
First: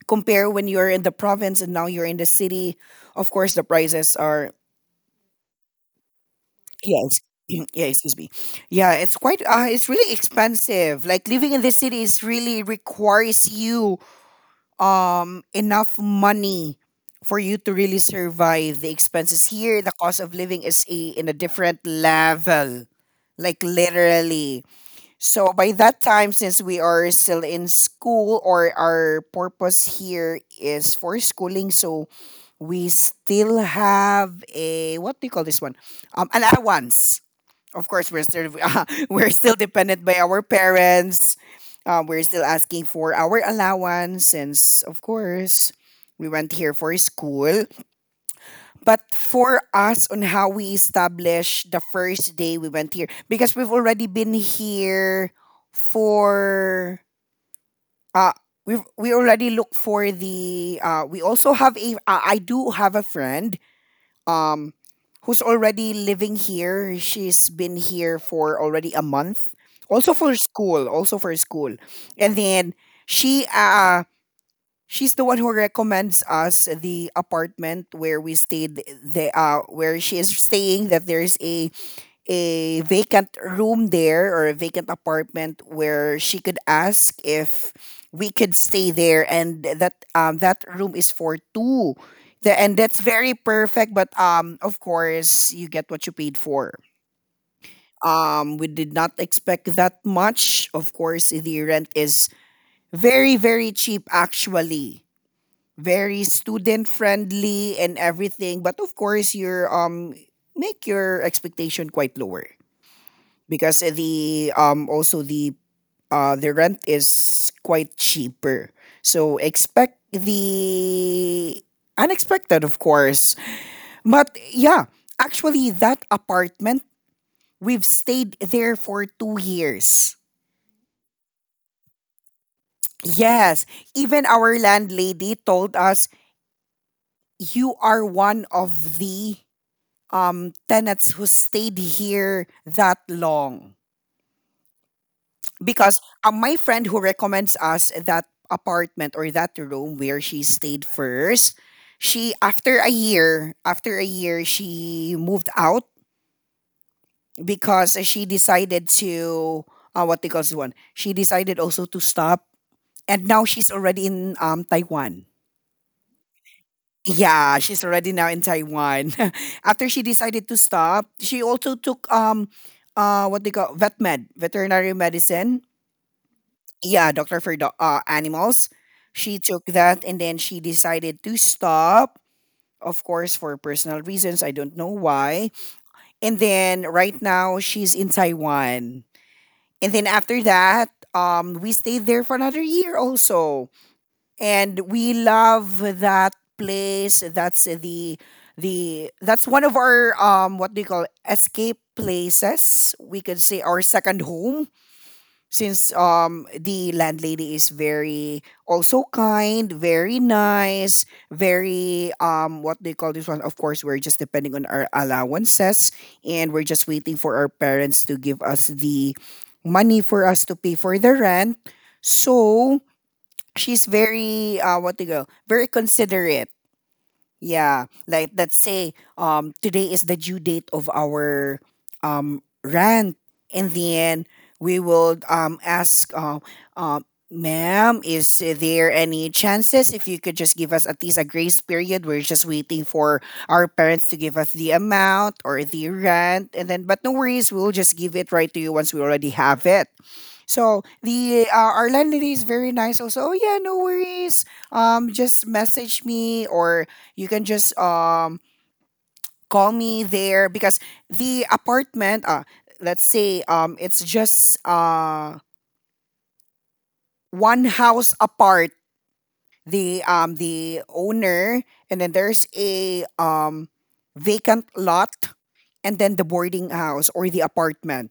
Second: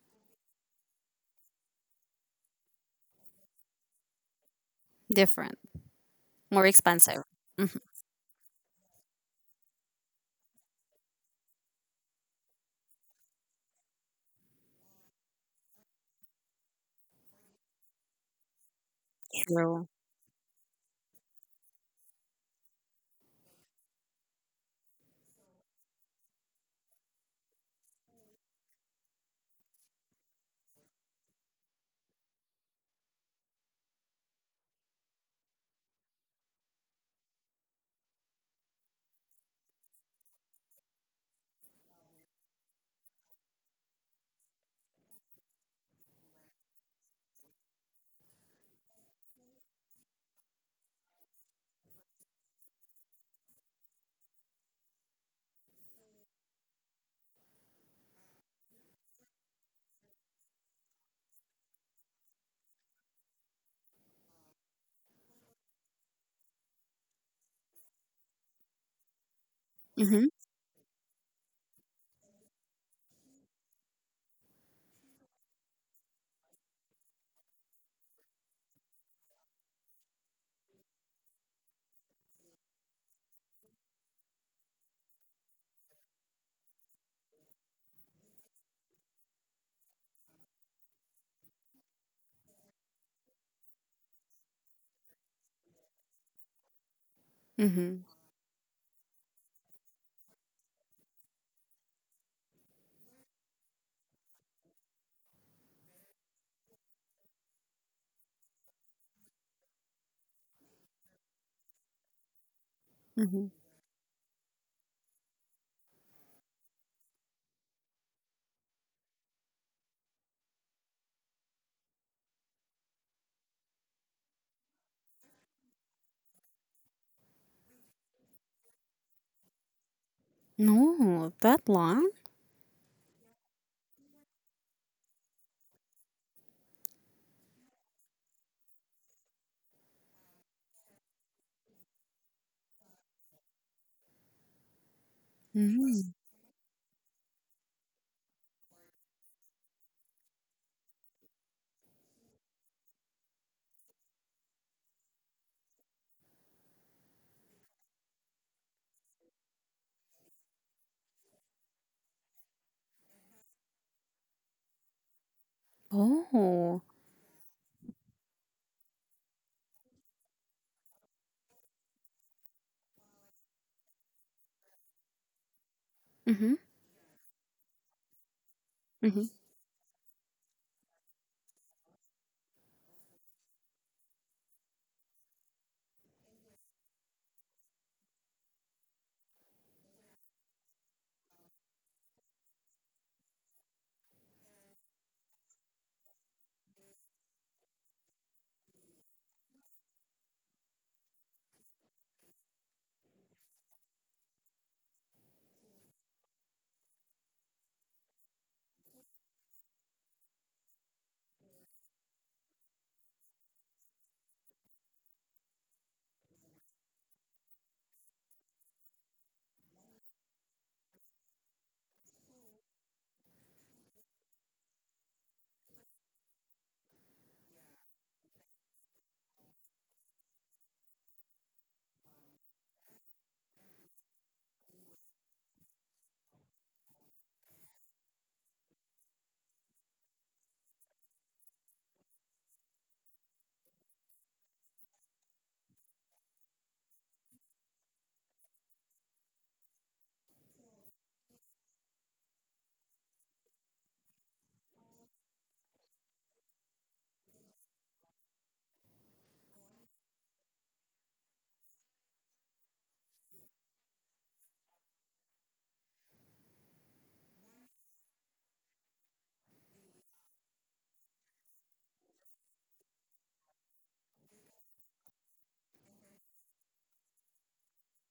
S1: compare when you're in the province and now you're in the city, of course the prices are
S2: Different. More
S1: yes.
S2: expensive.
S1: (clears throat)
S2: Hmm.
S1: Yeah, excuse me. Yeah, it's quite it's really expensive. Like living in the city is really requires you enough money for you to really survive the expenses here.
S2: True.
S1: The cost of living is a, in a different level. Like literally. So by that time, since we are still in school or our purpose here is for schooling, so we still have a, what do you call this one? Um, an allowance. Of course we're still (laughs) we're still dependent by our parents. We're still asking for our allowance since of course we went here for school. But for us on how we established the first day we went here, because we've already been here for uh, we already look for the we also have a I do have a friend um, who's already living here. She's been here for already a month, also
S2: Mm-hmm.
S1: for school, also for school. And then she uh she's the one who recommends us the apartment where we stayed, the where she is staying, that there's a vacant room there or a vacant apartment where she could ask if we could stay there, and that that room is for two. And that's very perfect, but um, of course you get what you paid for.
S2: Mm-hmm.
S1: Um, we did not expect that much. Of course the rent is very very cheap actually, very student friendly and everything, but of course your make your expectation quite lower,
S2: Mm-hmm.
S1: because the also the rent is quite cheaper. So expect the unexpected of course. But yeah, actually that apartment, we've stayed there for 2 years.
S2: No, that long?
S1: Yes, even our landlady told us, "You are one of the tenants who stayed here that long." Because
S2: Mm.
S1: my friend who recommends us that apartment or that room where she stayed first, she after a year, after a year she moved out, because she decided to what they call this one, she decided also to stop, and now she's already in Taiwan.
S2: Oh.
S1: Yeah, she's already now in Taiwan. (laughs) After she decided to stop, she also took what they call vet med, veterinary medicine.
S2: Mm-hmm.
S1: Yeah, doctor for animals.
S2: Mm-hmm.
S1: She took that and then she decided to stop, of course, for personal reasons. I don't know why. And then right now she's in Taiwan. And then after that, we stayed there for another year also. And we love that place. That's the That's one of our um, what do you call, escape places. We could say our second home, since the landlady is very also kind, very nice, very um, what they call this one. Of course, we're just depending on our allowances, and we're just waiting for our parents to give us the money for us to pay for the rent. So she's very what they go, very considerate. Yeah, like let's say today is the due date of our rent, and then we will ask um, "Ma'am, is there any chances if you could just give us at least a grace period? We're just waiting for our parents to give us the amount or the rent, and then but no worries, we'll just give it right to you once we already have it." So the our landlady is very nice. Also, "Oh yeah, no worries. Just message me, or you can just call me there," because the apartment. Let's say it's just one house apart. The owner, and then there's a vacant lot, and then the boarding house or the apartment.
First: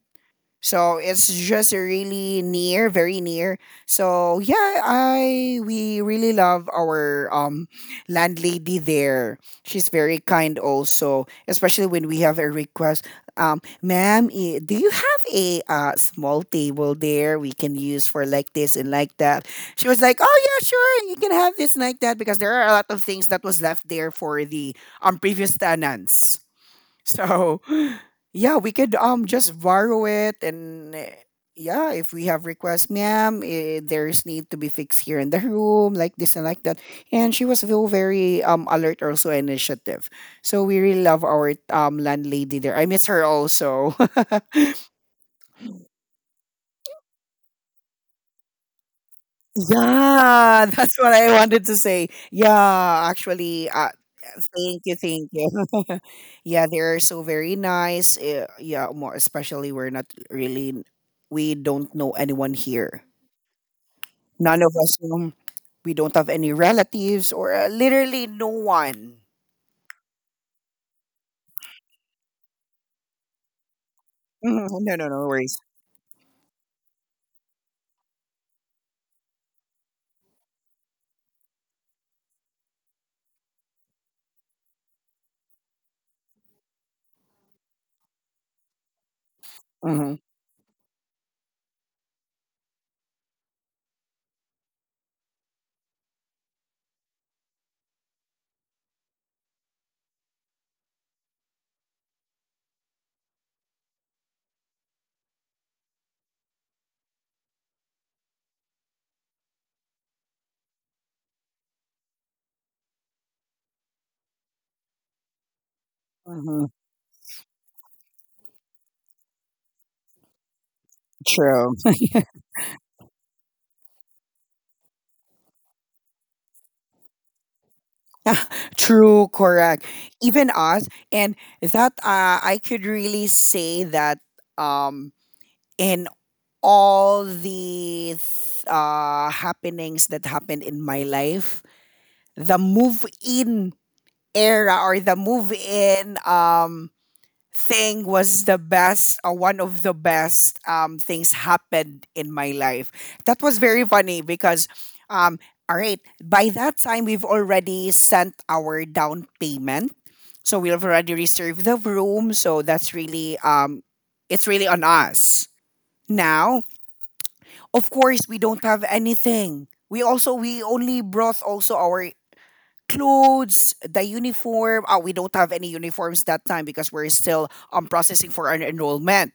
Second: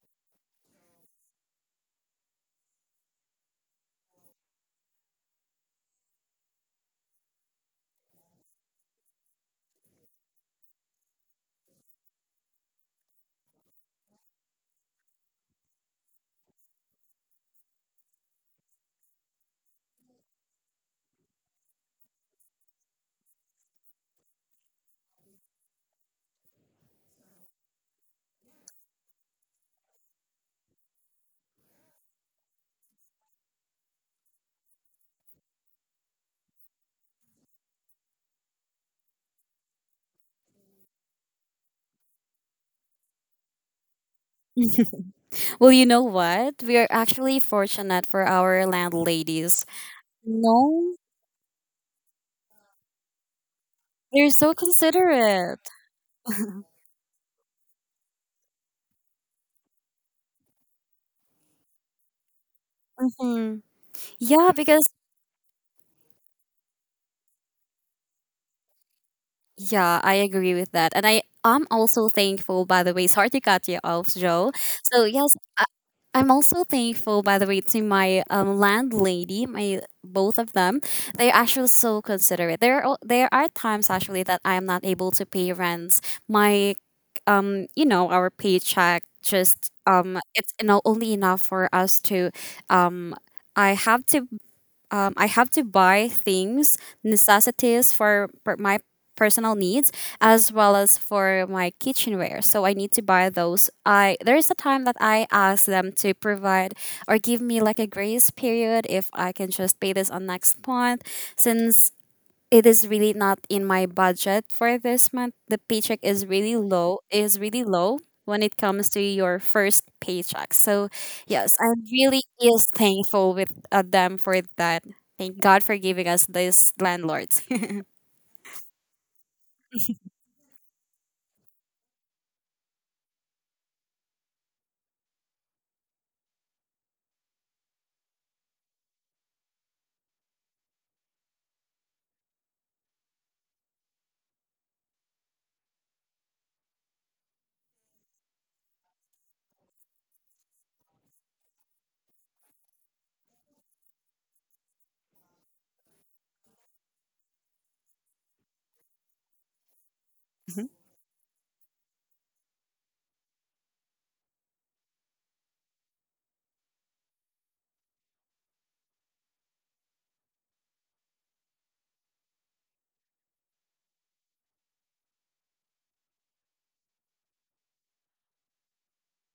S1: So it's just really near, very near. So yeah, I we really love our landlady there. She's very kind also, especially when we have a request. "Ma'am, eh, do you have a small table there we can use for like this and like that?" She was like, "Oh yeah, sure, you can have this and like that, because there are a lot of things that was left there for the previous tenants." So, (laughs) yeah, we could just borrow it, and eh, yeah, if we have requests, "Ma'am, eh, there's need to be fixed here in the room, like this and like that." And she was so very alert, also initiative. So we really love our landlady there. I miss her also.
S2: Well, you know what? We are actually fortunate for our landladies.
S1: Yeah,
S2: No,
S1: that's what I wanted to say. Yeah, actually,
S2: they're so
S1: thank you, thank you.
S2: considerate.
S1: (laughs)
S2: (laughs)
S1: Yeah, they're so very nice. Yeah, more especially we're not really, we don't know anyone here.
S2: Mhm. Yeah,
S1: None of
S2: because,
S1: us, we don't have any relatives or literally no one.
S2: yeah, I agree with that, and I am also thankful. By the way, sorry to cut you off, Joe.
S1: Mhm, no,
S2: So
S1: no, no
S2: yes,
S1: worries.
S2: I'm also thankful. By the way, to my landlady, my both of them, they're actually so considerate. There are times actually that I am not able to pay rents. My our paycheck just
S1: Hmm.
S2: it's, you know, only enough for us to um. I have to I have to buy things, necessities for my personal needs as well as for my kitchenware. So I need to buy those. I there is a time that I ask them to provide or give me like a grace period if I can just pay this on next month, since it is really not in my budget for this month. The paycheck is really
S1: Hmm.
S2: low. Is really low when it comes to your first paycheck. So, yes, I
S1: True. (laughs)
S2: really is thankful with them for that. Thank God for giving us these landlords.
S1: True, correct. Even us, and that I could really say that um, in all the happenings that happened in my life, the move in era or the move in um thing was the best, one of the best um things happened in my life. That was very funny because, um, all right, by that time, we've already sent our down payment. So we've already reserved the room. So that's really, it's really on us. Now, of course, we don't have anything. We only brought also our clothes, the uniform. We don't have any uniforms that time because we're still processing for our enrollment.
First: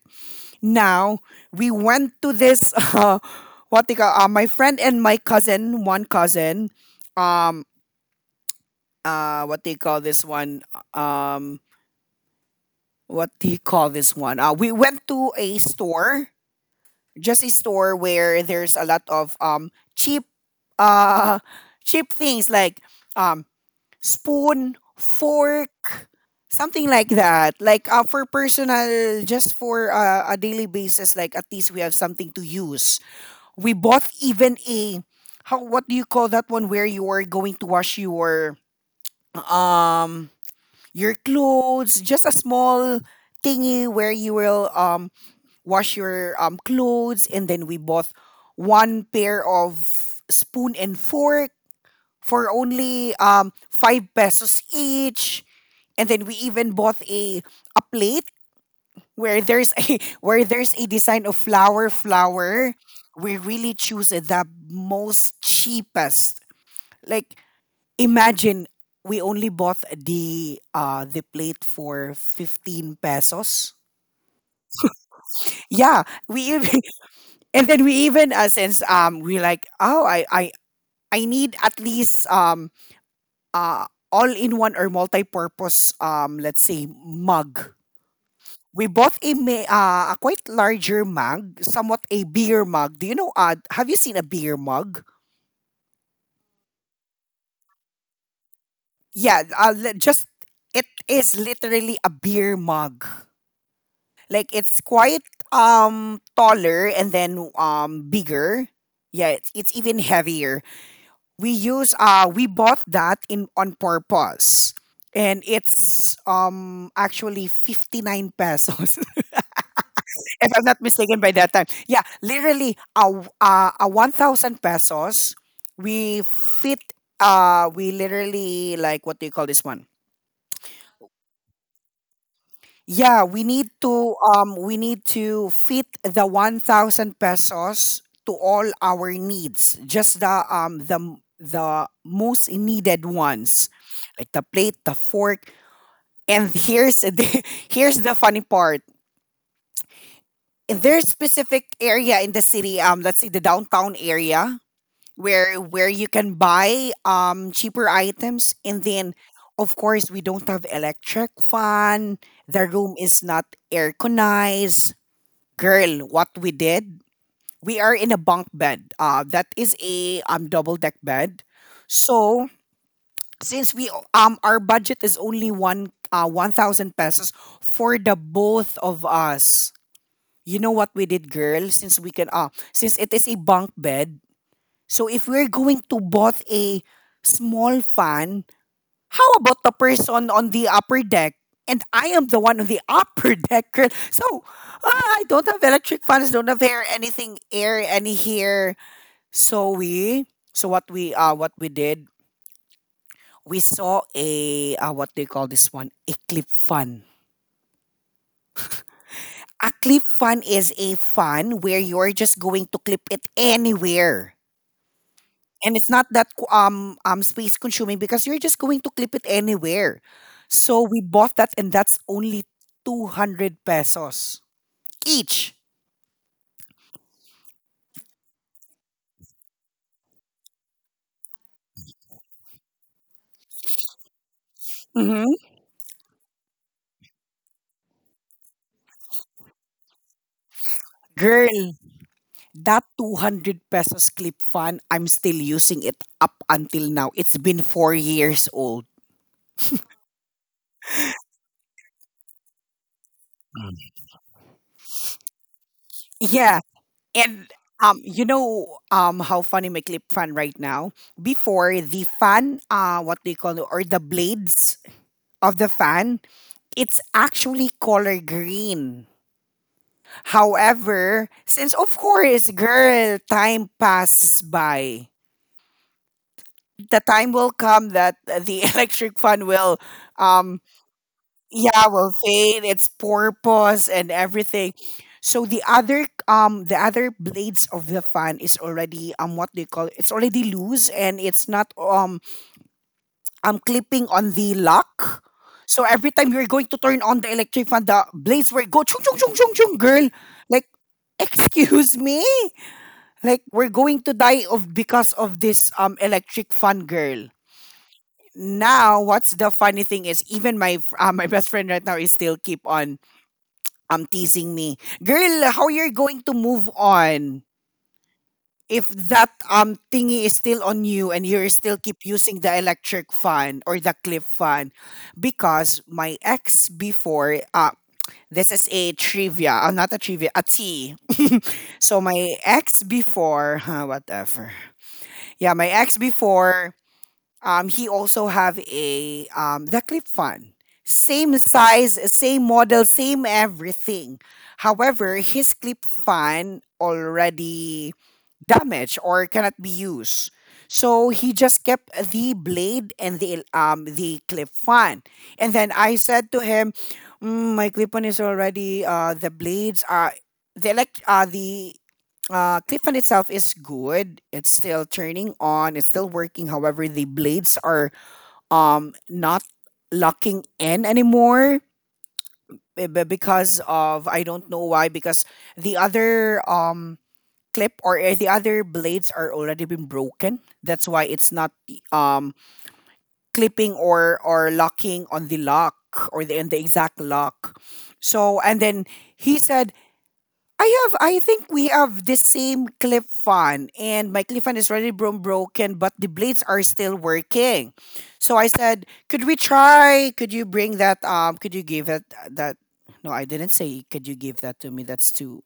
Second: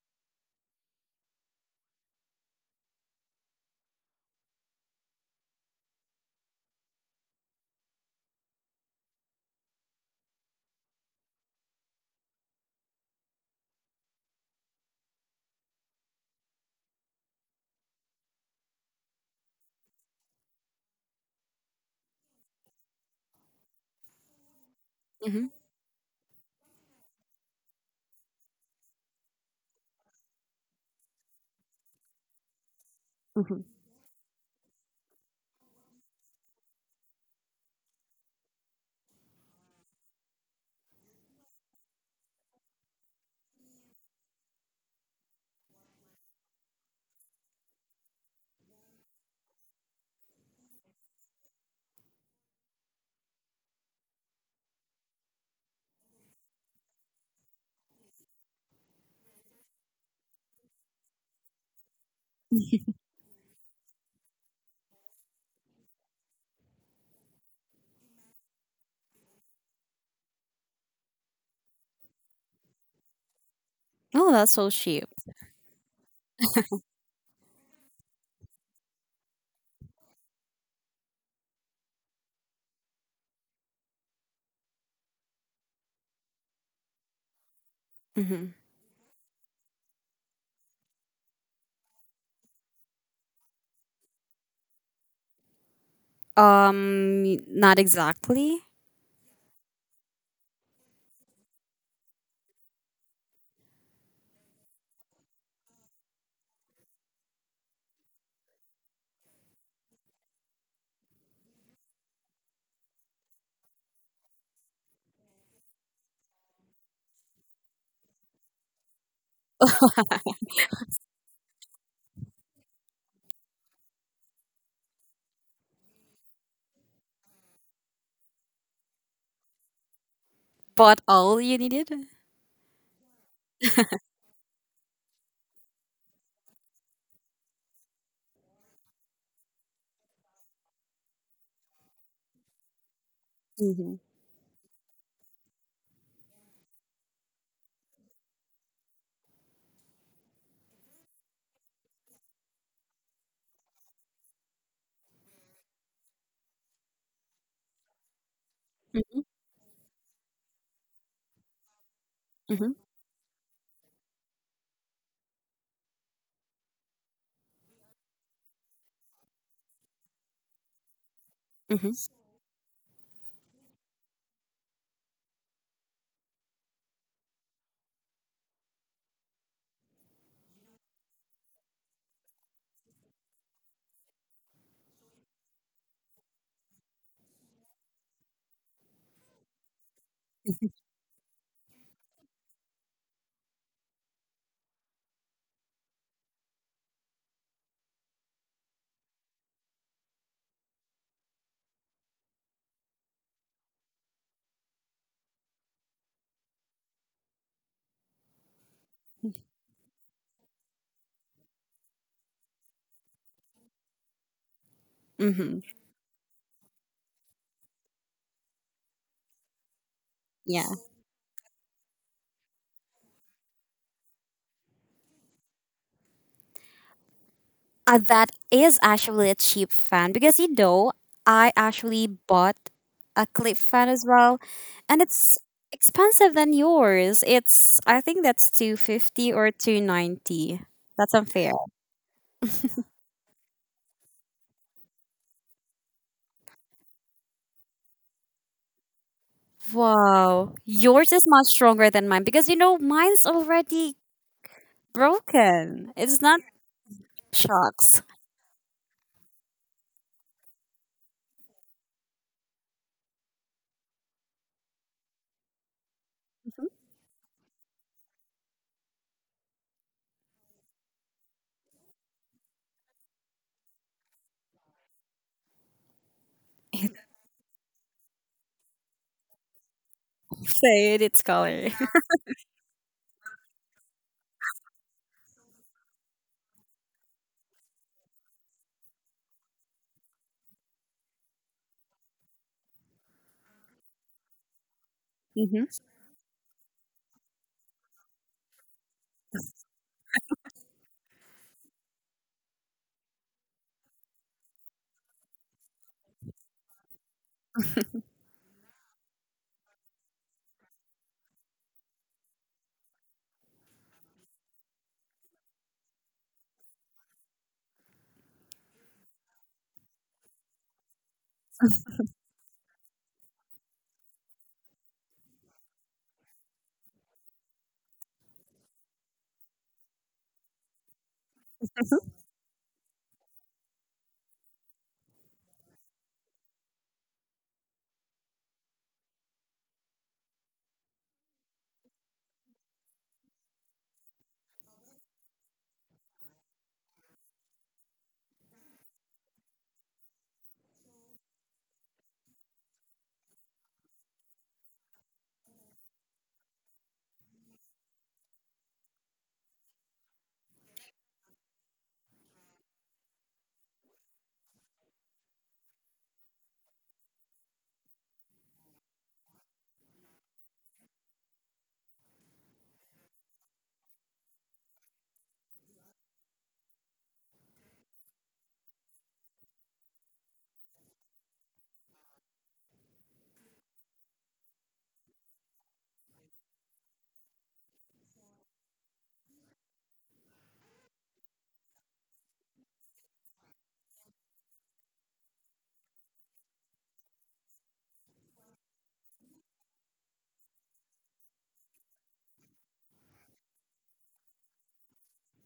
S1: Now we went to this (laughs) what they call my friend and my cousin, one cousin, um uh what they call this one um what do you call this one? We went to a store, just a store where there's a lot of cheap uh cheap things like um spoon,
S2: (laughs) hmm.
S1: fork, something like that. Like for personal, just for a daily basis, like at least we have something to use.
S2: Hmm.
S1: We bought even a how, what do you call that one where you are going to wash um your clothes, just a small thingy where you will wash your clothes, and then we bought one pair of spoon and fork for only 5 pesos each, and then we even bought a plate where there's a (laughs) where there's a design of flower. We really choose the most cheapest, like, imagine, we only bought the plate for 15 pesos.
S2: Oh, that's so cheap.
S1: Yeah, we even, and then we even since we like, oh, I I need at least uh all in one or multi-purpose, let's say, mug.
S2: Hmm.
S1: We bought a a quite larger mug, somewhat a beer mug. Do you know, have you seen a beer mug?
S2: Not exactly,
S1: Yeah, just it is literally a beer mug. Like, it's quite taller and then bigger. Yeah, it's even heavier. We bought that in on purpose, and it's actually 59 pesos, (laughs) if I'm not mistaken. By that time, yeah, literally a a 1000 pesos we fit. We literally, like, what do you call this one?
S2: but all you needed.
S1: Yeah, we need to fit the 1000 pesos to all our needs, just the the most needed ones,
S2: Mm-hmm.
S1: like the plate, the fork, and here's the (laughs) here's the funny part. In there's specific area in the city, let's say the downtown area, where you can buy cheaper items. And then
S2: Mm-hmm.
S1: of course, we don't have electric fan, the
S2: Mm-hmm.
S1: room is not airconized. Girl, what we did, we are in a bunk bed. That is a double deck bed.
S2: Mm-hmm.
S1: So since we our budget is only 1000 pesos for the both of us. You know what we did, girl? Since we can, since it is a bunk bed, so if we're going to both a small fan, how about the person on the upper deck? And I am the one on the (laughs) upper deck, girl. So, ah, I don't have electric fans, don't have air, anything air, any here. So we, so what we did, we saw a, what do you call this one? A clip fan. A clip fan is a fan where you're just going to clip it anywhere.
S2: Mm-hmm.
S1: And it's not that space consuming because you're just going to clip it anywhere.
S2: Yeah.
S1: So we bought that, and that's only 200 pesos each.
S2: That is actually a cheap fan, because, you know, I actually bought a clip fan as well, and
S1: Hmm
S2: it's expensive than yours. It's, I think, that's 250 or 290. That's unfair.
S1: Girl, that 200 pesos clip fan, I'm still using it up until now. It's been 4 years old.
S2: Wow, yours is much stronger than mine, because, you know, mine's
S1: Mm.
S2: already broken. It's not
S1: Yeah. And
S2: shocks.
S1: you know how funny my clip fan right now? Before, the fan, what do you call it, or the blades of the fan,
S2: (laughs)
S1: it's actually color green. However, since of course, girl, time passes by. The time will come that the (laughs) electric fan will, um,
S2: Fade its color.
S1: yeah, will fade its purpose and everything. So the other blades of the fan is already, what they call, it's already loose, and it's not I'm clipping on the lock.
S2: (laughs) Hmm.
S1: So every time you're going to turn on the electric fan, the blades will go chung chung chung chung chung, girl. Like, (laughs) excuse me. Like, we're going to die of, because of this electric fan, girl. Now, what's the funny thing is, even my best friend right now is still keep on teasing me, girl. How you're going to move on if that thingy is still on you and you still keep using the electric fan or the clip fan? Because my ex before, this is a trivia, not a trivia, a tea. (laughs) So my ex before, huh, whatever, yeah, my ex before, he also have a the clip fan, same size, same model, same everything. However, his clip fan already damaged or cannot be used. So he just kept the blade and the clip on. And then I said to him, "Mm, my clip on is already, the blades are, the clip on itself is good. It's still turning on. It's still working. However, the blades are not locking in anymore." Because of, I don't know why, because the other clip or the other blades are already been broken. That's why it's not um clipping or locking on the lock, or the, in the exact lock. So and then he said, "I have, I think we have the same clip fan, and my clip fan is already broken, but the blades are still working." So I said, "Could we try? Could you bring that, could you give it, that, no, I didn't say could you give that to me? That's too,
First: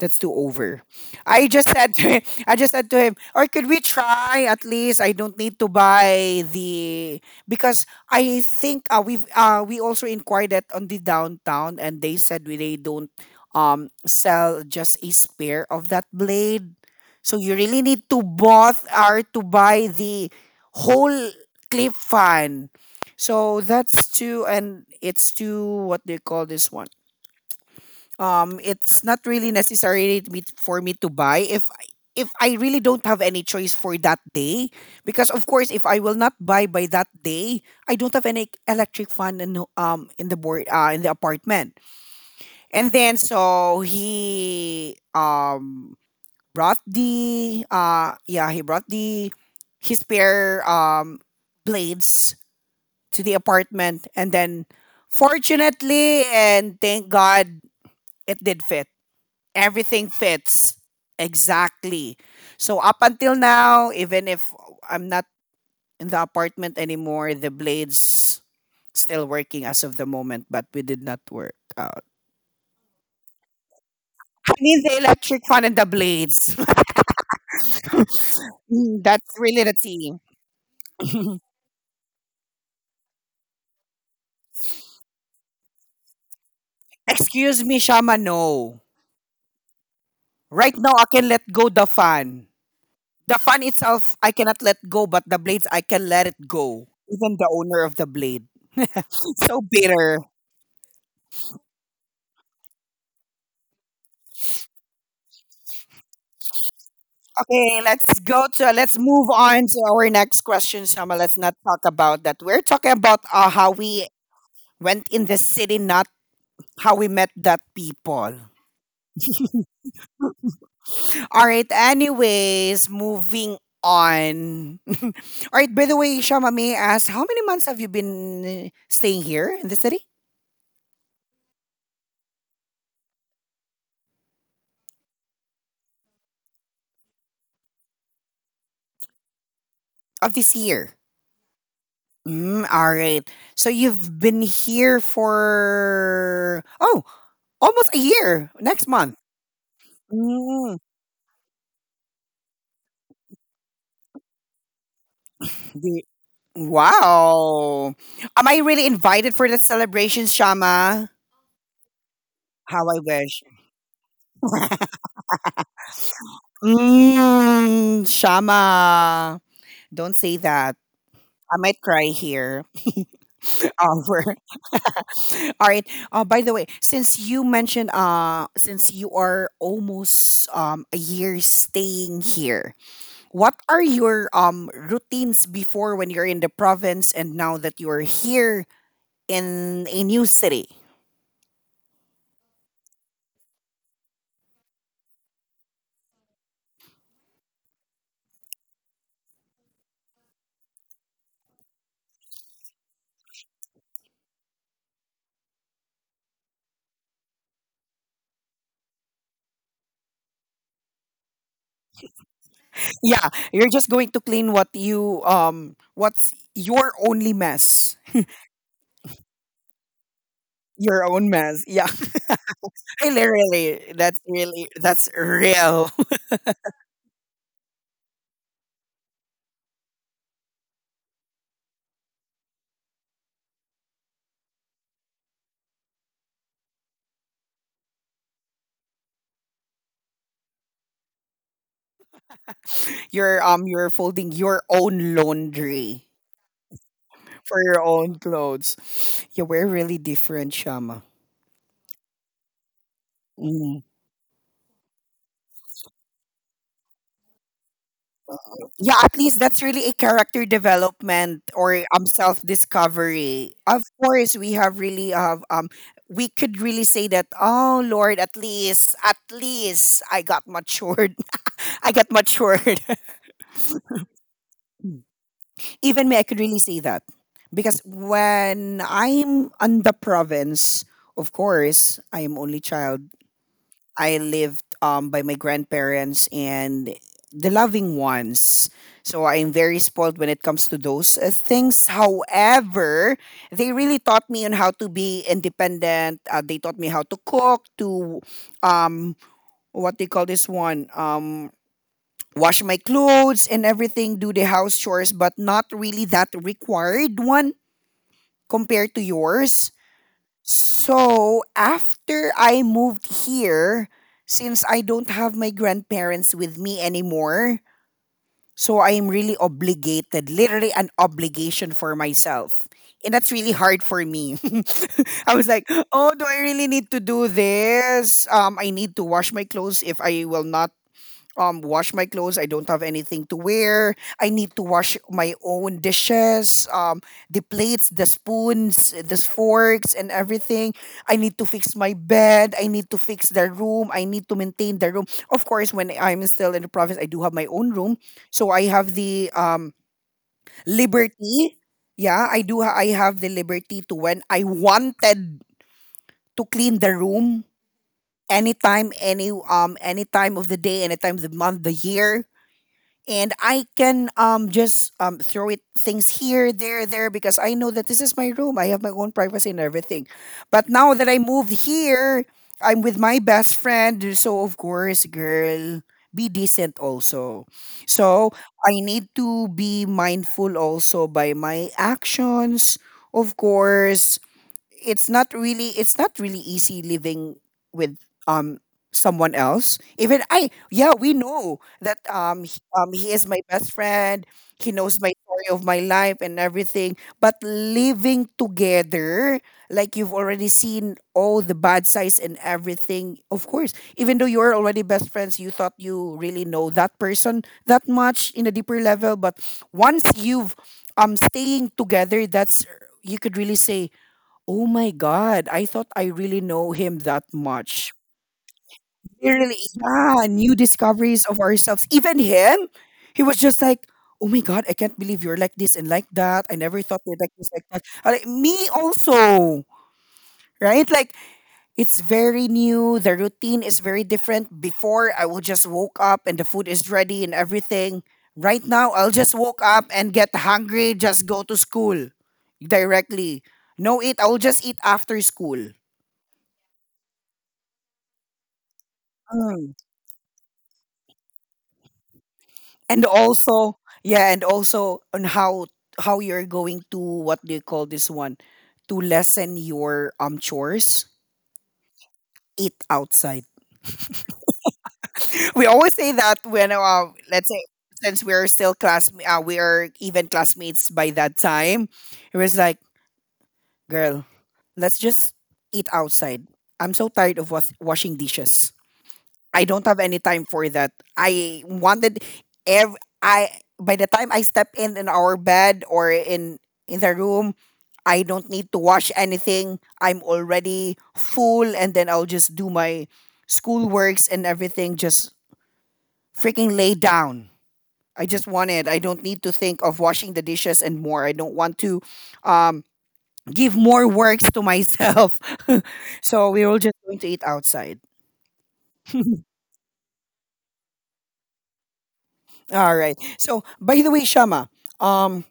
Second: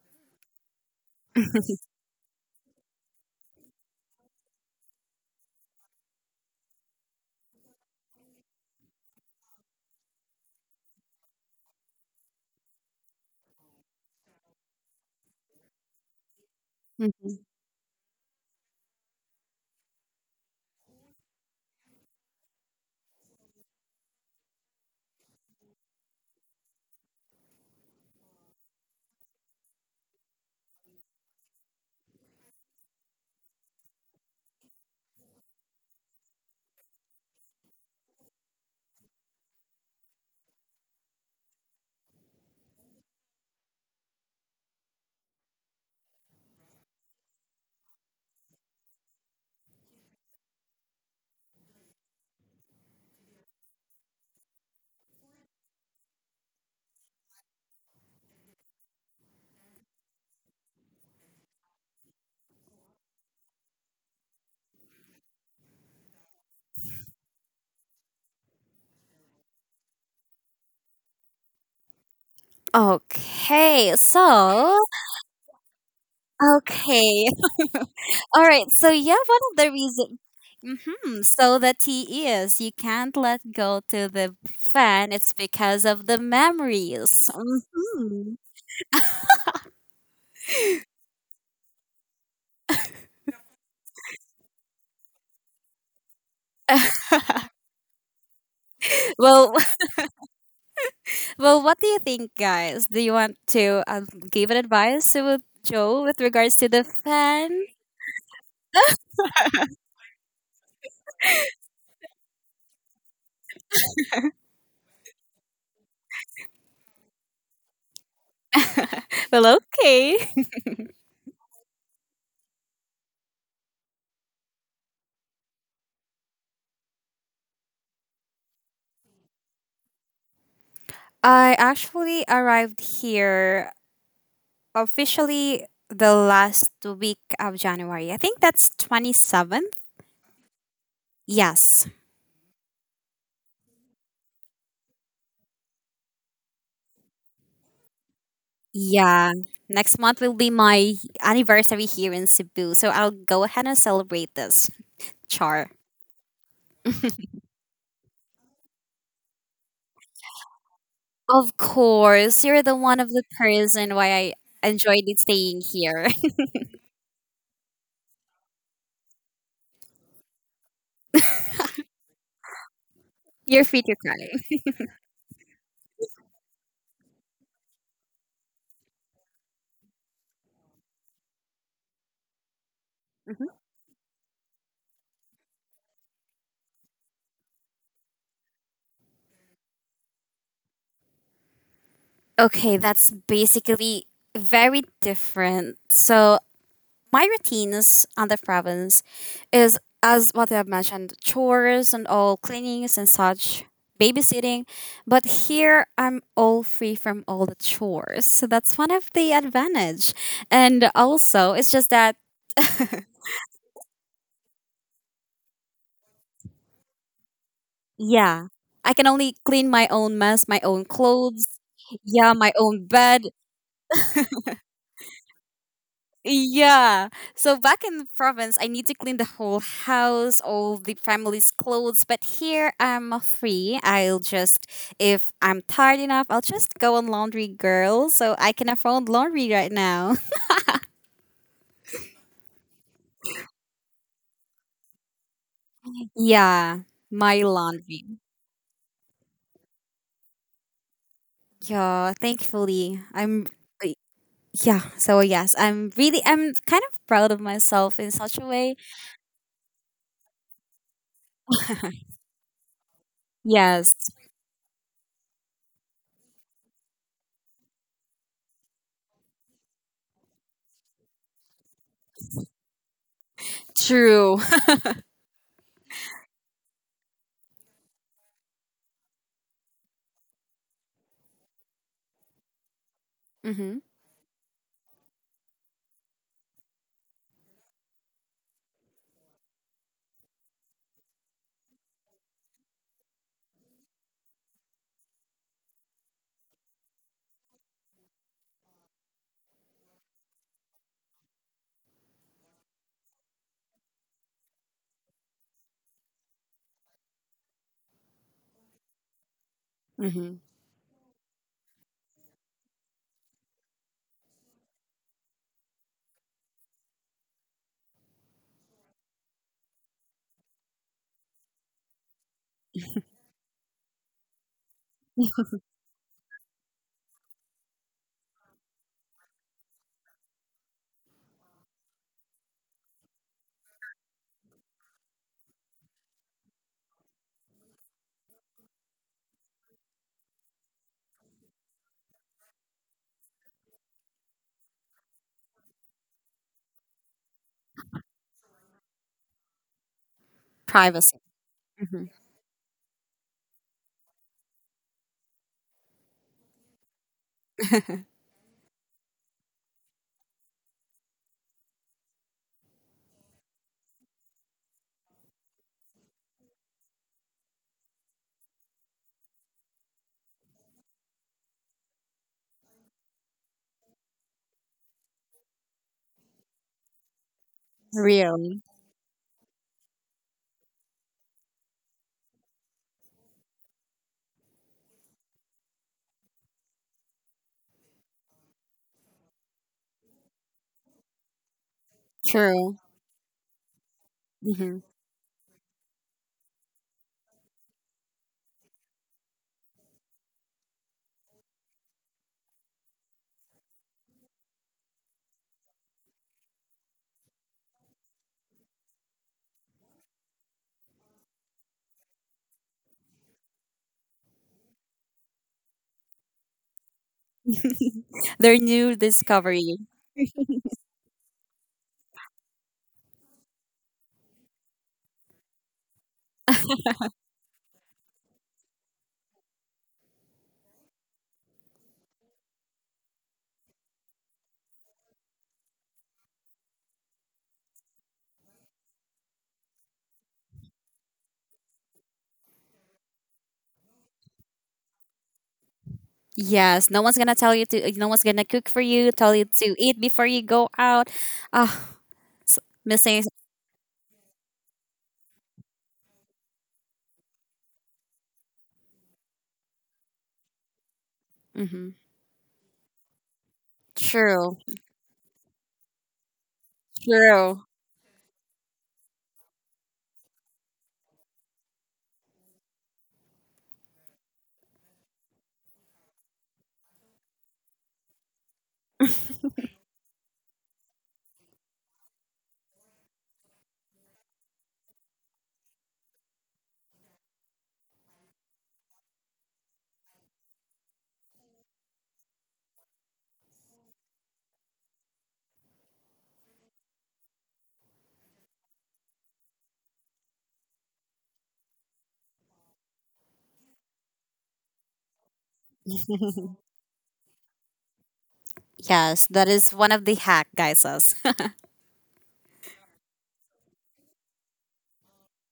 S1: that's too over." I just said to him, I just said to him, or could we try at least? I don't need to buy the, because I think, we also inquired that on the downtown, and they said we they don't sell just a spare of that blade. So you really need to both are to buy the whole clip fan. So that's too, and it's too, what do you call this one? It's not really necessary to me, for me to buy, if if I really don't have any choice for that day, because of course, if I will not buy by that day, I don't have any electric fan in the, in the board in the apartment. And then, so he, brought the, yeah, he brought the his spare blades to the apartment, and then, fortunately, and thank God, it did fit, everything fits exactly. So up until now, even if I'm not in the apartment anymore, the blades still working as of the moment, but we did not work out.
S2: Okay,
S1: I
S2: so
S1: mean, the electric fan and the blades. (laughs)
S2: okay, All right. So
S1: Mm,
S2: yeah,
S1: that's
S2: one of
S1: really
S2: the
S1: the
S2: reasons.
S1: thing.
S2: Hmm. So the tea is you can't let go to the fan. It's because of the memories.
S1: Excuse me, Shama,
S2: Hmm.
S1: no, right now I can let go the fan. The fan itself I cannot let go, but the blades I can let it go, even the owner of the blade. (laughs)
S2: Well,
S1: So
S2: (laughs)
S1: bitter.
S2: well, what do you think, guys? Do you want to give an advice to Joe with regards to the fan?
S1: Okay, let's go to, let's move on to our next question, Shama. Let's not talk about that. We're talking about, how we went in the city, not how we met that people.
S2: Well, okay.
S1: All right. Anyways, moving on. (laughs) All right. By the way, Shama, may I ask how many months have you been staying here in the city
S2: (laughs) I actually arrived here officially the last week of January. I think that's 27th.
S1: of this year?
S2: Yes.
S1: Mm, all right. So you've been here for, oh, almost a year. Next month.
S2: Yeah. Next month will be
S1: Mm.
S2: my anniversary here in Cebu, so I'll go ahead and celebrate this, Char.
S1: Wow. Am I really invited for that celebration, Shama?
S2: Of course, you're the
S1: How
S2: one
S1: I
S2: of the
S1: wish.
S2: person why I
S1: (laughs)
S2: enjoyed it staying here.
S1: Mm, Shama. Don't say that. I might cry here. (laughs)
S2: (laughs) You're free to
S1: Over.
S2: cry.
S1: All right. By the way, since you mentioned, since you are almost a year staying here, what are your routines before when you're in the province, and now that you're here in a new city?
S2: Okay, that's basically very different. So my routines on the province is as what I've mentioned, chores and all cleanings and such, babysitting. But here I'm all free from all the chores. So that's one of the advantage. And also it's just that. (laughs)
S1: Yeah, you're just going to clean what you, what's your only mess.
S2: Yeah. I can only clean my own mess, my own
S1: Your own
S2: clothes,
S1: mess. Yeah.
S2: yeah, my own
S1: (laughs) I
S2: bed.
S1: literally. That's really, that's real.
S2: Yeah. So back in the province, I need to clean the whole house, all the family's clothes. But here, I'm free. I'll just, if I'm tired enough, I'll just go on laundry, girl. So I can afford laundry right now.
S1: (laughs) You're folding your own laundry
S2: (laughs) Yeah, my
S1: for your
S2: laundry.
S1: own clothes. Yeah, we're really different, Shama.
S2: Yeah, thankfully, I'm.
S1: Mm.
S2: y- Yeah. So yes, I'm really. I'm kind of proud of myself in such a way.
S1: Yeah, at least that's really a character development or
S2: (laughs)
S1: self discovery. Of
S2: Yes.
S1: course, we have really have we could really say that, oh Lord, at least, at least I got matured. (laughs) I got matured.
S2: True.
S1: (laughs) Even me, I could really say that, because when I'm on the province, of course, I am only child.
S2: (laughs) Mm-hmm.
S1: I lived by my grandparents and the loving ones. So I'm very spoiled when it comes to those things. However, they really taught me on how to be independent. They taught me how to cook, to um what they call this one wash my clothes and everything, do the house chores, but not really that required one compared to yours.
S2: Mm-hmm.
S1: So after I moved here, since I don't have my grandparents with me anymore, so I am really obligated, literally an obligation for myself. And that's really hard for me. (laughs) I was like, oh, do I really need to do this? I need to wash my clothes if I will not wash my clothes, I don't have anything to wear. I need to wash my own dishes, the plates, the spoons, the forks, and everything. I need to fix my bed, I need to fix the room, I need to maintain the room. Of course, when I'm still in the province, I do have my own room, so I have the
S2: Privacy.
S1: liberty.
S2: Hmm.
S1: Yeah, I do I have the liberty to, when I wanted to clean the room, anytime, any time of the day, any time of the month, the year. And I can just throw it things here, there, because I know that this is my room. I have my own privacy and everything. But now that I moved here, I'm with my best friend, so of course, girl, be decent also.
S2: (laughs)
S1: So
S2: Real.
S1: I need to be mindful also by my actions, of course. It's not really easy living with um someone else. Even I, yeah, we know that,
S2: True.
S1: he is my best friend, he
S2: Hmm.
S1: knows my story of my life and everything, but living together, like, you've already seen all the bad sides and everything. Of course, even though you're already best friends, you thought you really know that person that much in a deeper level, but once you've staying together, that's, you could really say, oh my God, I thought I really know him that much.
S2: Their new
S1: Really,
S2: discovery.
S1: yeah, new discoveries of ourselves. Even him, he was just like, oh my God, I can't believe you're like this and like that. I never thought you're like this, like that. I'm like, me also, right? Like, it's very new. The routine is very different. Before, I will just woke up and the food is ready and everything. Right now, I'll just woke up and get hungry, just go to school directly. No eat, I will just eat after school.
S2: Yes, no one's gonna tell you to. No one's gonna cook for you. Tell you to eat before you go out. Ah, s-
S1: And
S2: missing.
S1: also, yeah, and also on how you're going to, what do you call this one, to lessen your chores,
S2: Hmm.
S1: eat outside.
S2: True.
S1: (laughs) We always say that when let's say,
S2: True.
S1: since we're still class, we are even classmates by that time, it was like, girl, let's just eat outside. I'm so tired of washing dishes. I don't have any time for that. I wanted ev- I, by the time I step in our bed or in the room, I don't need to wash anything. I'm already full, and then I'll just do my schoolworks and everything, just freaking lay down. I just want it. I don't need to think of washing the dishes and more. I don't want to um, give more works to myself. (laughs) So we were just going to eat outside.
S2: Yes, that
S1: (laughs)
S2: is one of the hack guys says. (laughs)
S1: All right. So, by the way, Shama, um,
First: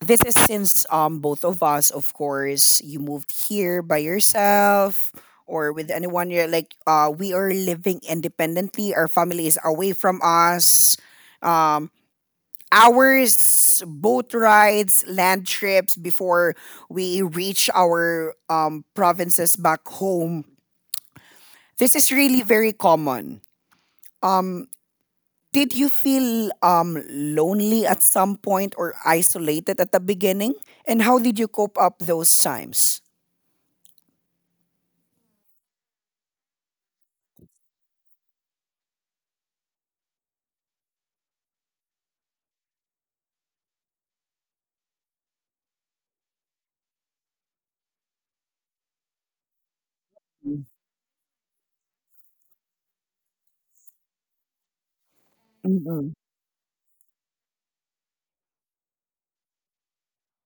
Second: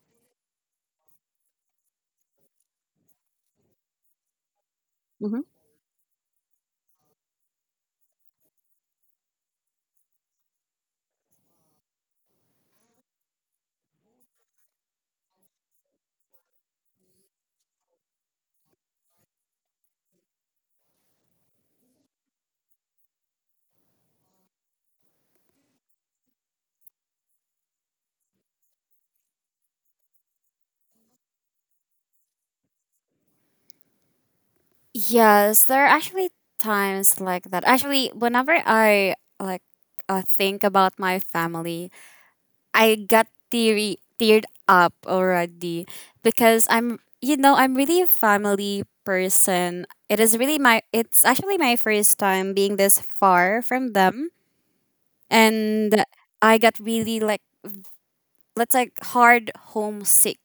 S1: this is, since both of us, of course, you moved here by yourself
S2: Hmm.
S1: or with anyone. You're like, we are living independently. Our family is away from us. Um, hours, boat rides, land trips before we reach our provinces back home. This is really very common. Did you feel, lonely at some point, or isolated at the beginning? And how did you cope up those times?
S2: Yes, there are actually times like that. Actually, whenever I, like, think about my family, I got teary teared up already, because I'm you know I'm really a family person. It is really my it's actually my first time being this far from them, and
S1: Mm-mm.
S2: I got really like, let's, like, hard homesick.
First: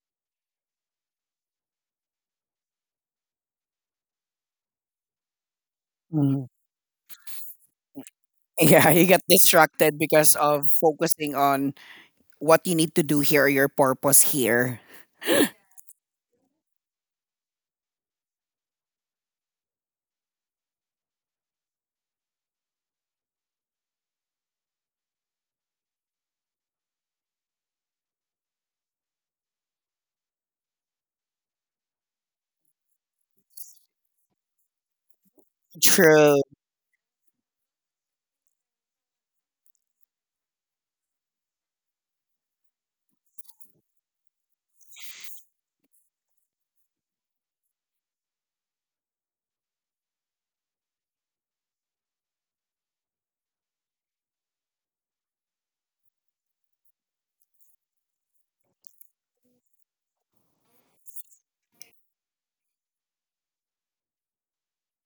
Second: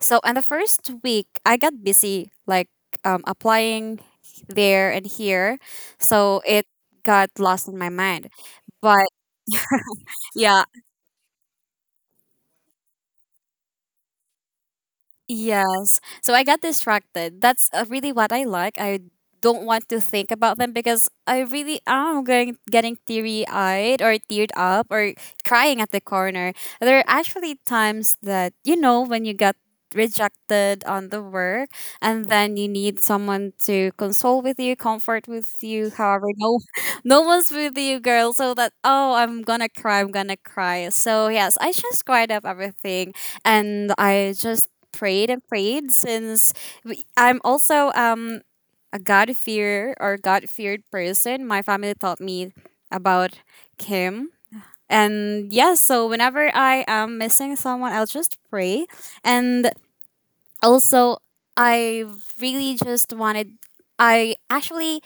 S2: So and the first week I got busy, like, applying there and here. So
S1: Mm. (laughs)
S2: it got lost in my mind.
S1: Yeah, you
S2: But
S1: get distracted because
S2: yeah.
S1: of focusing on what you need to do here, your purpose here.
S2: Yes. So I got distracted. That's, really what I like. I don't want to think about them because I really am going getting teary eyed or teared up or crying at the corner. There are actually times that, you know, when you get rejected on the work and then you need someone to console with you, comfort with you, however,
S1: True.
S2: no, (laughs) no one's with you, girl. So that, oh, I'm gonna cry, I'm gonna cry. So yes, I just cried up everything. And I just prayed and prayed, since I'm also a God fear or God feared person. My family taught me about him. And yeah, so whenever I am missing someone, I'll just pray. And also, I really just wanted, I actually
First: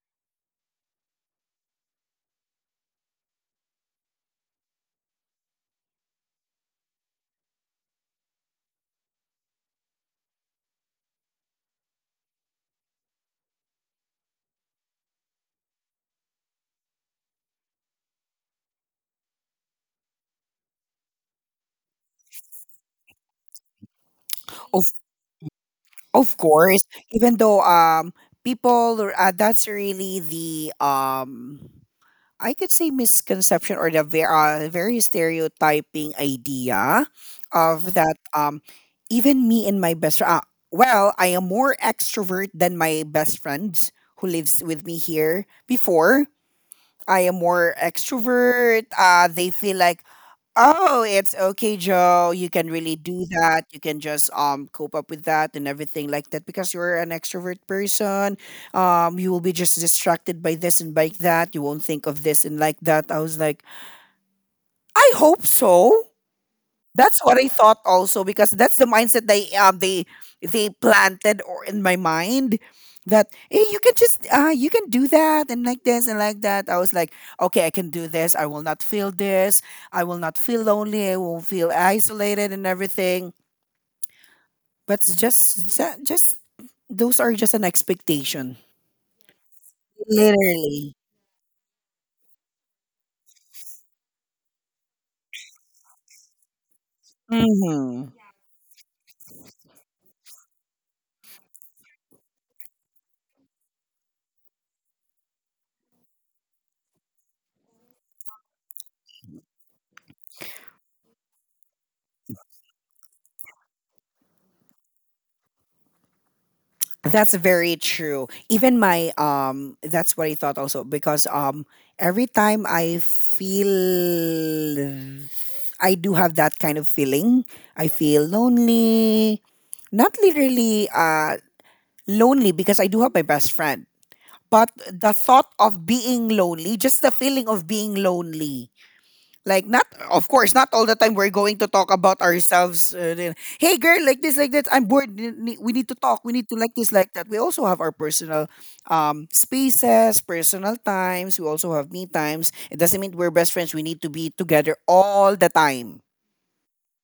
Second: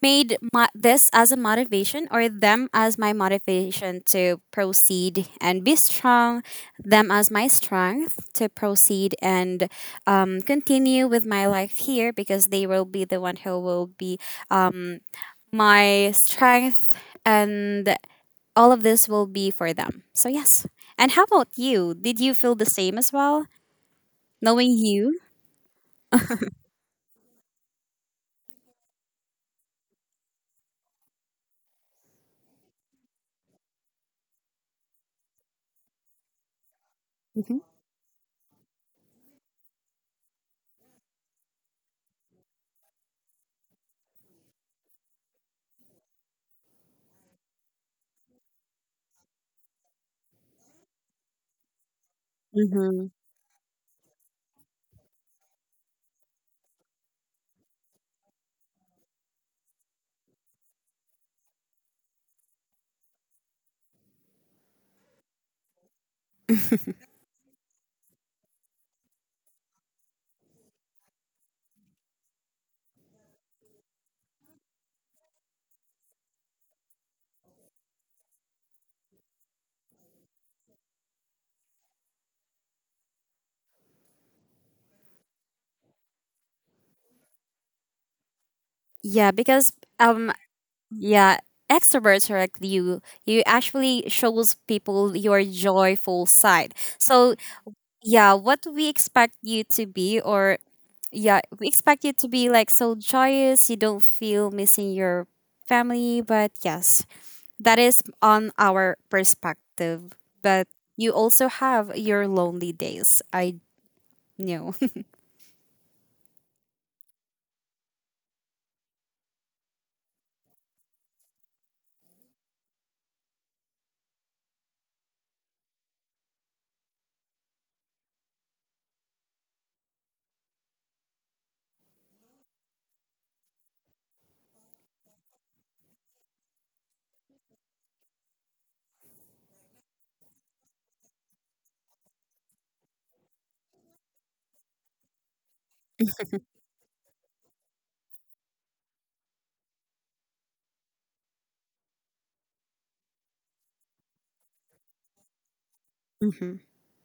S2: made this as a motivation, or them as my motivation to proceed and be strong, them as my strength to proceed and continue with my life here, because they will be the one who will be um, my strength, and all of this will be for them. So, yes. And how about you? Did you feel the same as well, knowing
S1: Of
S2: you?
S1: of course, even though people, that's really the I could say misconception, or the very stereotyping idea
S2: Hmm.
S1: of that, even me and my best friend, well, I am more extrovert than my best friend who lives with me here before. I am more extrovert, they feel like, oh, it's okay, Joe, you can really
S2: Hmm.
S1: do that. You can just cope up with that and everything like that, because you're an extrovert person. You will be just distracted by this and by that. You won't think of this and like that. I was like, I hope so.
S2: (laughs)
S1: That's what I thought also, because that's the mindset they they planted or in my mind, that, hey, you can just you can do that and like this and like that. I was like, okay, I can do this. I will not feel this. I will not feel lonely. I won't feel isolated and everything. But it's just just those are just an expectation.
S2: Yeah, because um.
S1: Literally.
S2: Yeah, extroverts are like you. You actually shows people your joyful side. So
S1: Mm-hmm.
S2: yeah, what we expect you to be, or, yeah, we expect you to be like so joyous. You don't feel missing your family, but yes, that is on our perspective. But you also have your lonely days. I know.
S1: That's very true. Even my, that's what I thought also, because every time I feel, I do have that kind of feeling, I feel lonely. Not literally lonely, because I do have my best friend, but the thought of being lonely, just the feeling of being lonely. Like, not, of course, not all the time we're going to talk about ourselves. Then, hey, girl, like this, like that, I'm bored, we need, we need to talk, we need to like this, like that. We also have our personal, spaces, personal times. We also have me times. It doesn't mean we're best friends, we need to be together all the time.
S2: (laughs) Mm-hmm.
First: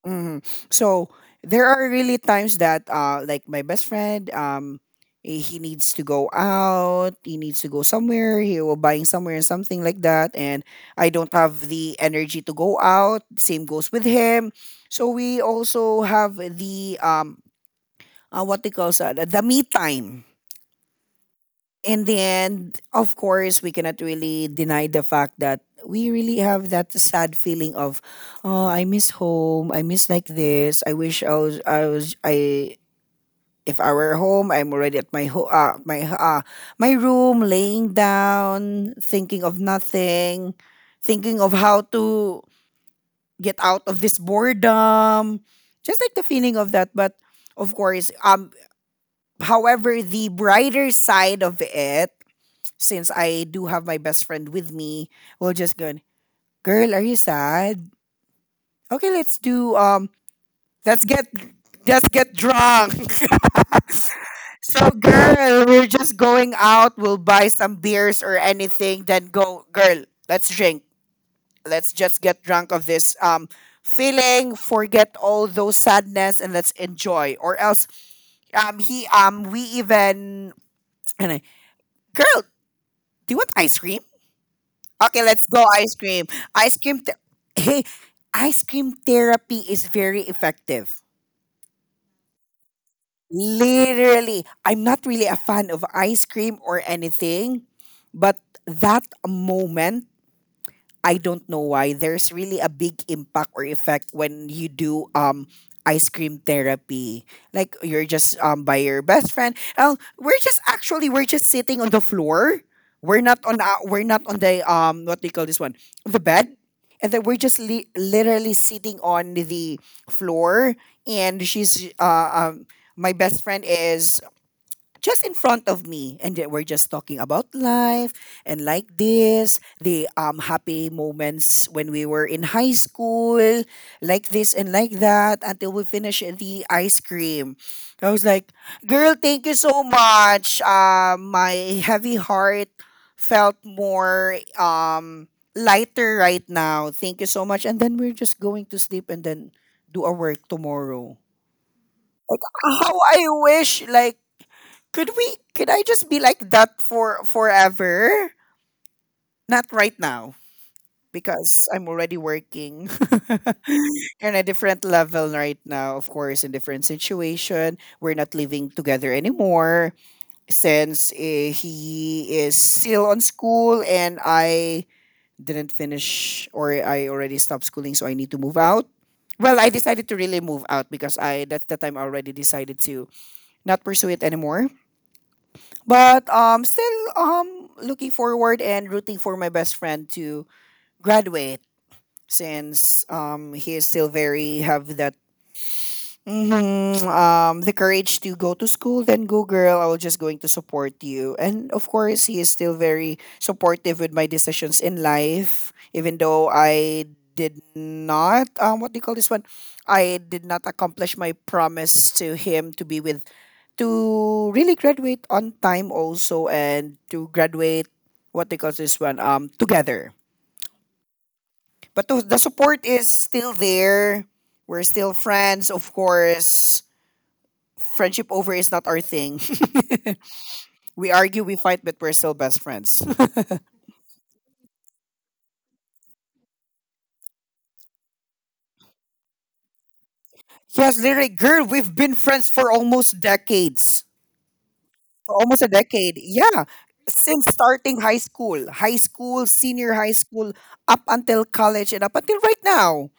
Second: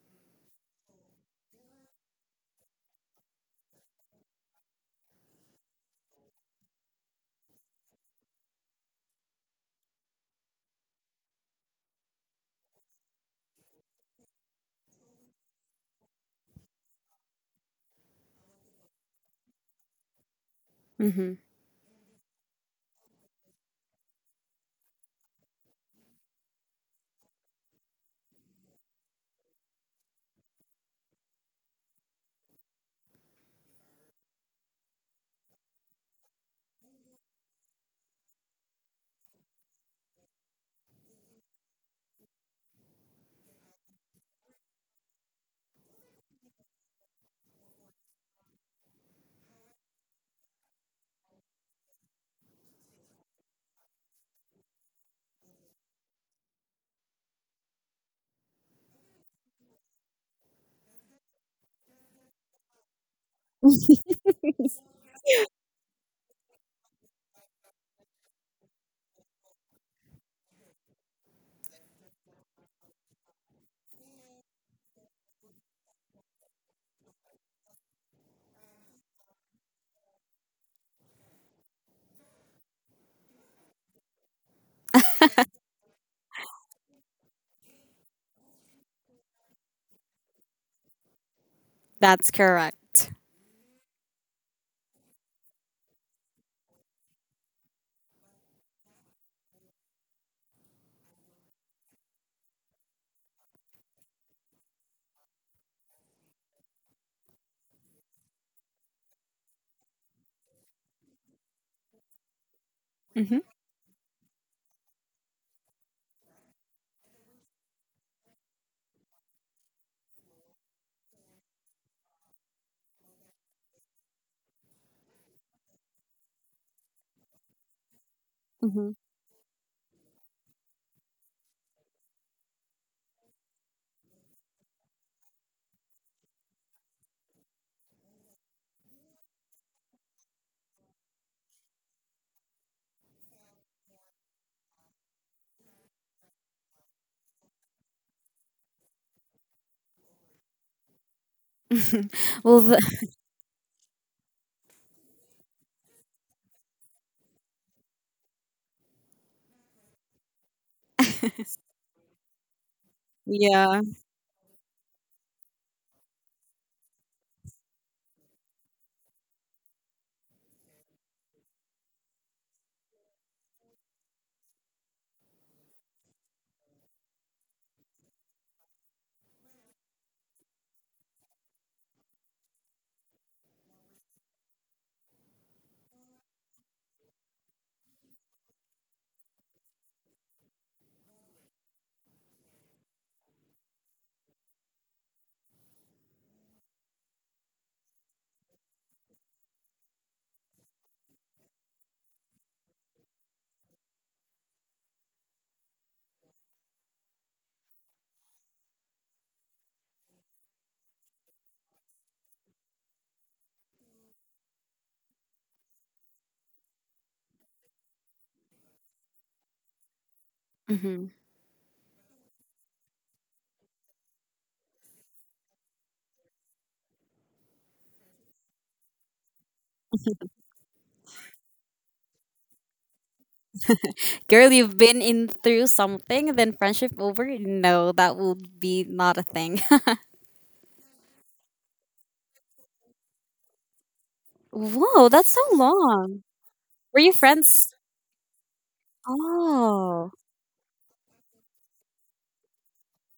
S1: Hmm. So there are really times that, like my best friend, he needs to go out, he needs to go somewhere, he will buying somewhere and something like that, and I don't have the energy to go out. Same goes with him. So we also have the what they call that, the me time.
S2: Mm-hmm.
S1: In the end, of course, we cannot really deny the fact that we really have that sad feeling of, oh, I miss home. I miss like this. I wish I was, I was, I, if I were home, I'm already at my, my, my room, laying down, thinking of nothing, thinking of how to get out of this boredom. Just like the feeling of that. But of course, however, the brighter side of it, since I do have my best friend with me, we'll just go, girl, are you sad? Okay, let's do, let's get, let's get drunk. (laughs) So, girl, we're just going out, we'll buy some beers or anything, then go, girl, let's drink. Let's just get drunk of this feeling, forget all those sadness, and let's enjoy. Or else, he we even, and I, girl, do you want ice cream? Okay, let's go ice cream. Ice cream. Hey, ice cream therapy is very effective.
S2: That's correct.
S1: Literally, I'm not really a fan of ice cream or anything, but that moment, I don't know why there's really a big impact or effect when you do ice cream therapy. Like, you're just by your best friend. Oh, we're just actually, we're just sitting on the floor. We're not
S2: Mm-hmm.
S1: on, we're not on the, what do you call this one? The bed. And then we're just literally sitting on the floor, and she's my best friend is just in front of me, and they we're just talking about life and like this, the happy moments when we were in high school, like this and like that, until we finish the ice cream. I was like, girl, thank you so much, my heavy heart felt more, lighter right now, thank you so much. And then we're just going to sleep, and then do our work tomorrow. Like,
S2: Mm-hmm. (laughs) Well,
S1: how
S2: the,
S1: I wish, like, could we, could I just be like that for forever? Not right now, because I'm already working
S2: yeah.
S1: (laughs) in a different level right now, of course, in different situation. We're not living together anymore, since, he is still on school, and I didn't finish, or I already stopped schooling, so I need to move out. Well, I decided to really move out, because I, that's the time I already decided to not pursue it anymore. But, still, looking forward and rooting for my best friend to graduate, since, he is still very have that, mm-hmm, the courage to go to school, then go, girl, I was just going to support you. And of course, he is still very supportive with my decisions in life, even though I did not, what do you call this one, I did not accomplish my promise to him to be with, to really graduate on time also, and to graduate, what do you call this one, together.
S2: Mm-hmm.
S1: But the support is still there. We're still friends, of course. Friendship over is not our thing. (laughs) We argue, we fight, but we're still best friends. (laughs)
S2: Girl, you've been in through something, then friendship over? No, that would be not a thing.
S1: Yes, Lyric, girl, we've been friends for almost decades.
S2: (laughs) Whoa, that's
S1: For
S2: so
S1: almost a decade.
S2: long.
S1: Yeah.
S2: Were you
S1: Since
S2: friends?
S1: starting high school, senior high
S2: Oh.
S1: school, up until college and up until right now.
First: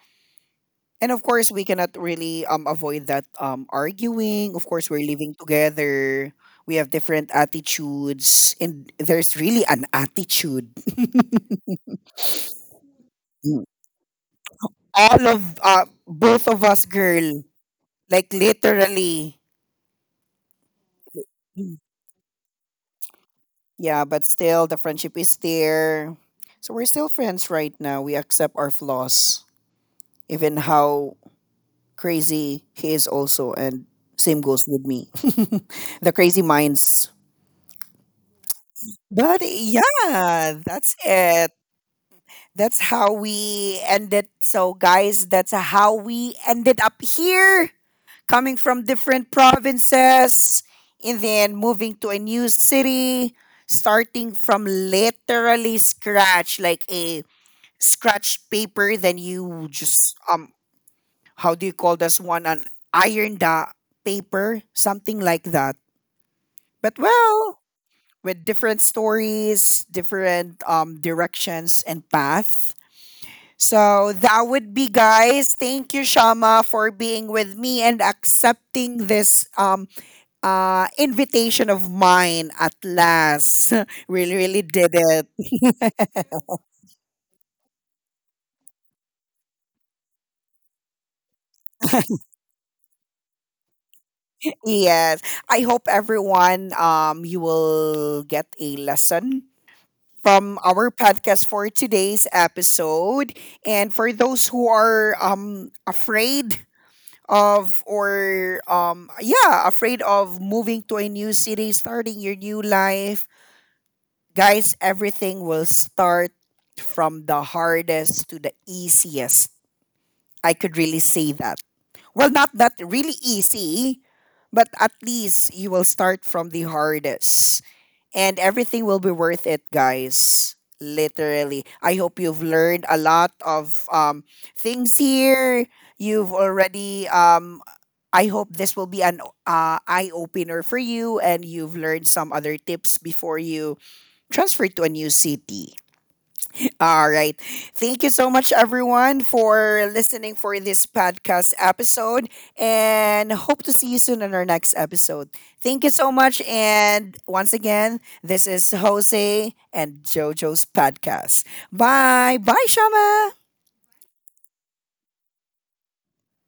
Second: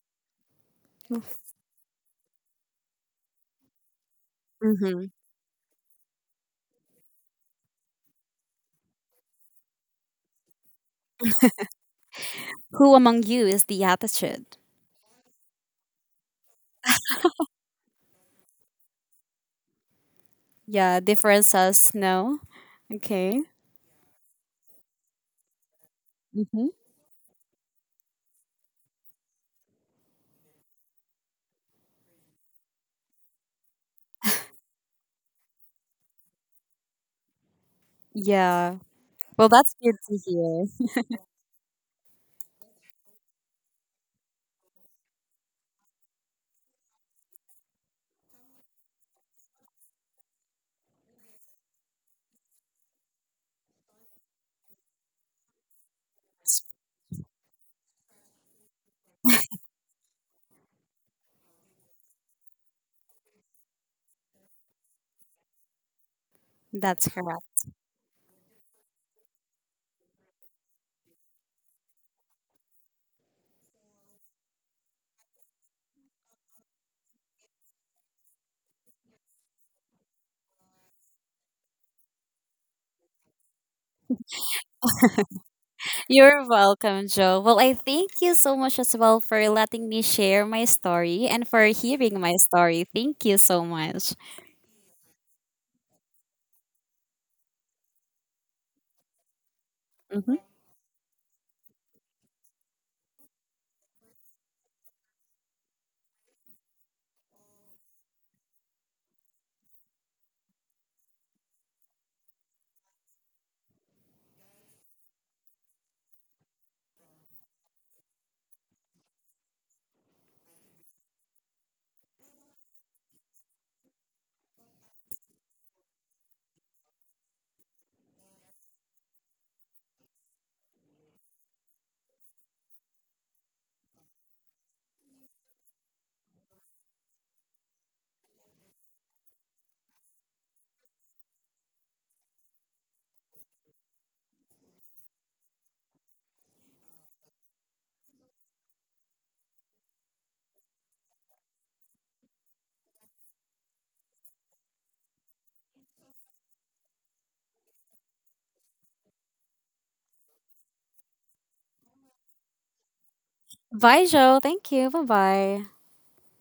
S1: And of course, we cannot really avoid that arguing. Of course, we're
S2: Mm-hmm.
S1: living together. We have different attitudes, and there's really an attitude. (laughs)
S2: Who among you is the attitude?
S1: All of, both of us, girl. Like, literally.
S2: Yeah,
S1: Mm.
S2: differences, no. Okay.
S1: Yeah, but still, the friendship is there.
S2: Mm-hmm.
S1: So we're still friends right now. We accept our flaws, even how crazy he is, also. And same goes with me. (laughs) The crazy minds.
S2: Yeah.
S1: But
S2: Well, that's good to
S1: yeah,
S2: hear.
S1: that's it. That's how we ended. So, guys, that's how we ended up here, coming from different provinces and then moving to a new city, starting from literally scratch, like a scratch paper. Then you just, how do you call this one, an iron the paper, something like that.
S2: (laughs)
S1: But,
S2: That's
S1: well,
S2: correct.
S1: with different stories, different, directions and path. So that would be, guys, thank you, Shama, for being with me and accepting this, invitation of mine at last. (laughs) Really really did it. (laughs)
S2: You're welcome, Joe. Well, I thank you so much as well for letting me share my story and for hearing my story. Thank you so much.
S1: Yes. I hope everyone, you will get a lesson from our podcast for today's episode. And for those who are, afraid of, or, yeah, afraid of moving to a new city, starting your new life, guys, everything will start from the hardest to the easiest. I could really say that. Well, not that really easy, but at least you will start from the hardest. And everything will be worth it, guys. Literally. I hope you've learned a lot of, things here. You've already, I hope this will be an, eye opener for you, and you've learned some other tips before you transferred to a new city. All right. Thank you so much, everyone, for listening for this podcast episode, and hope to see you soon on our next episode. Thank you so much, and once again, this is Jose and JoJo's podcast. Bye, bye, Shama.
S2: Bye, Joe. Thank you. Bye bye.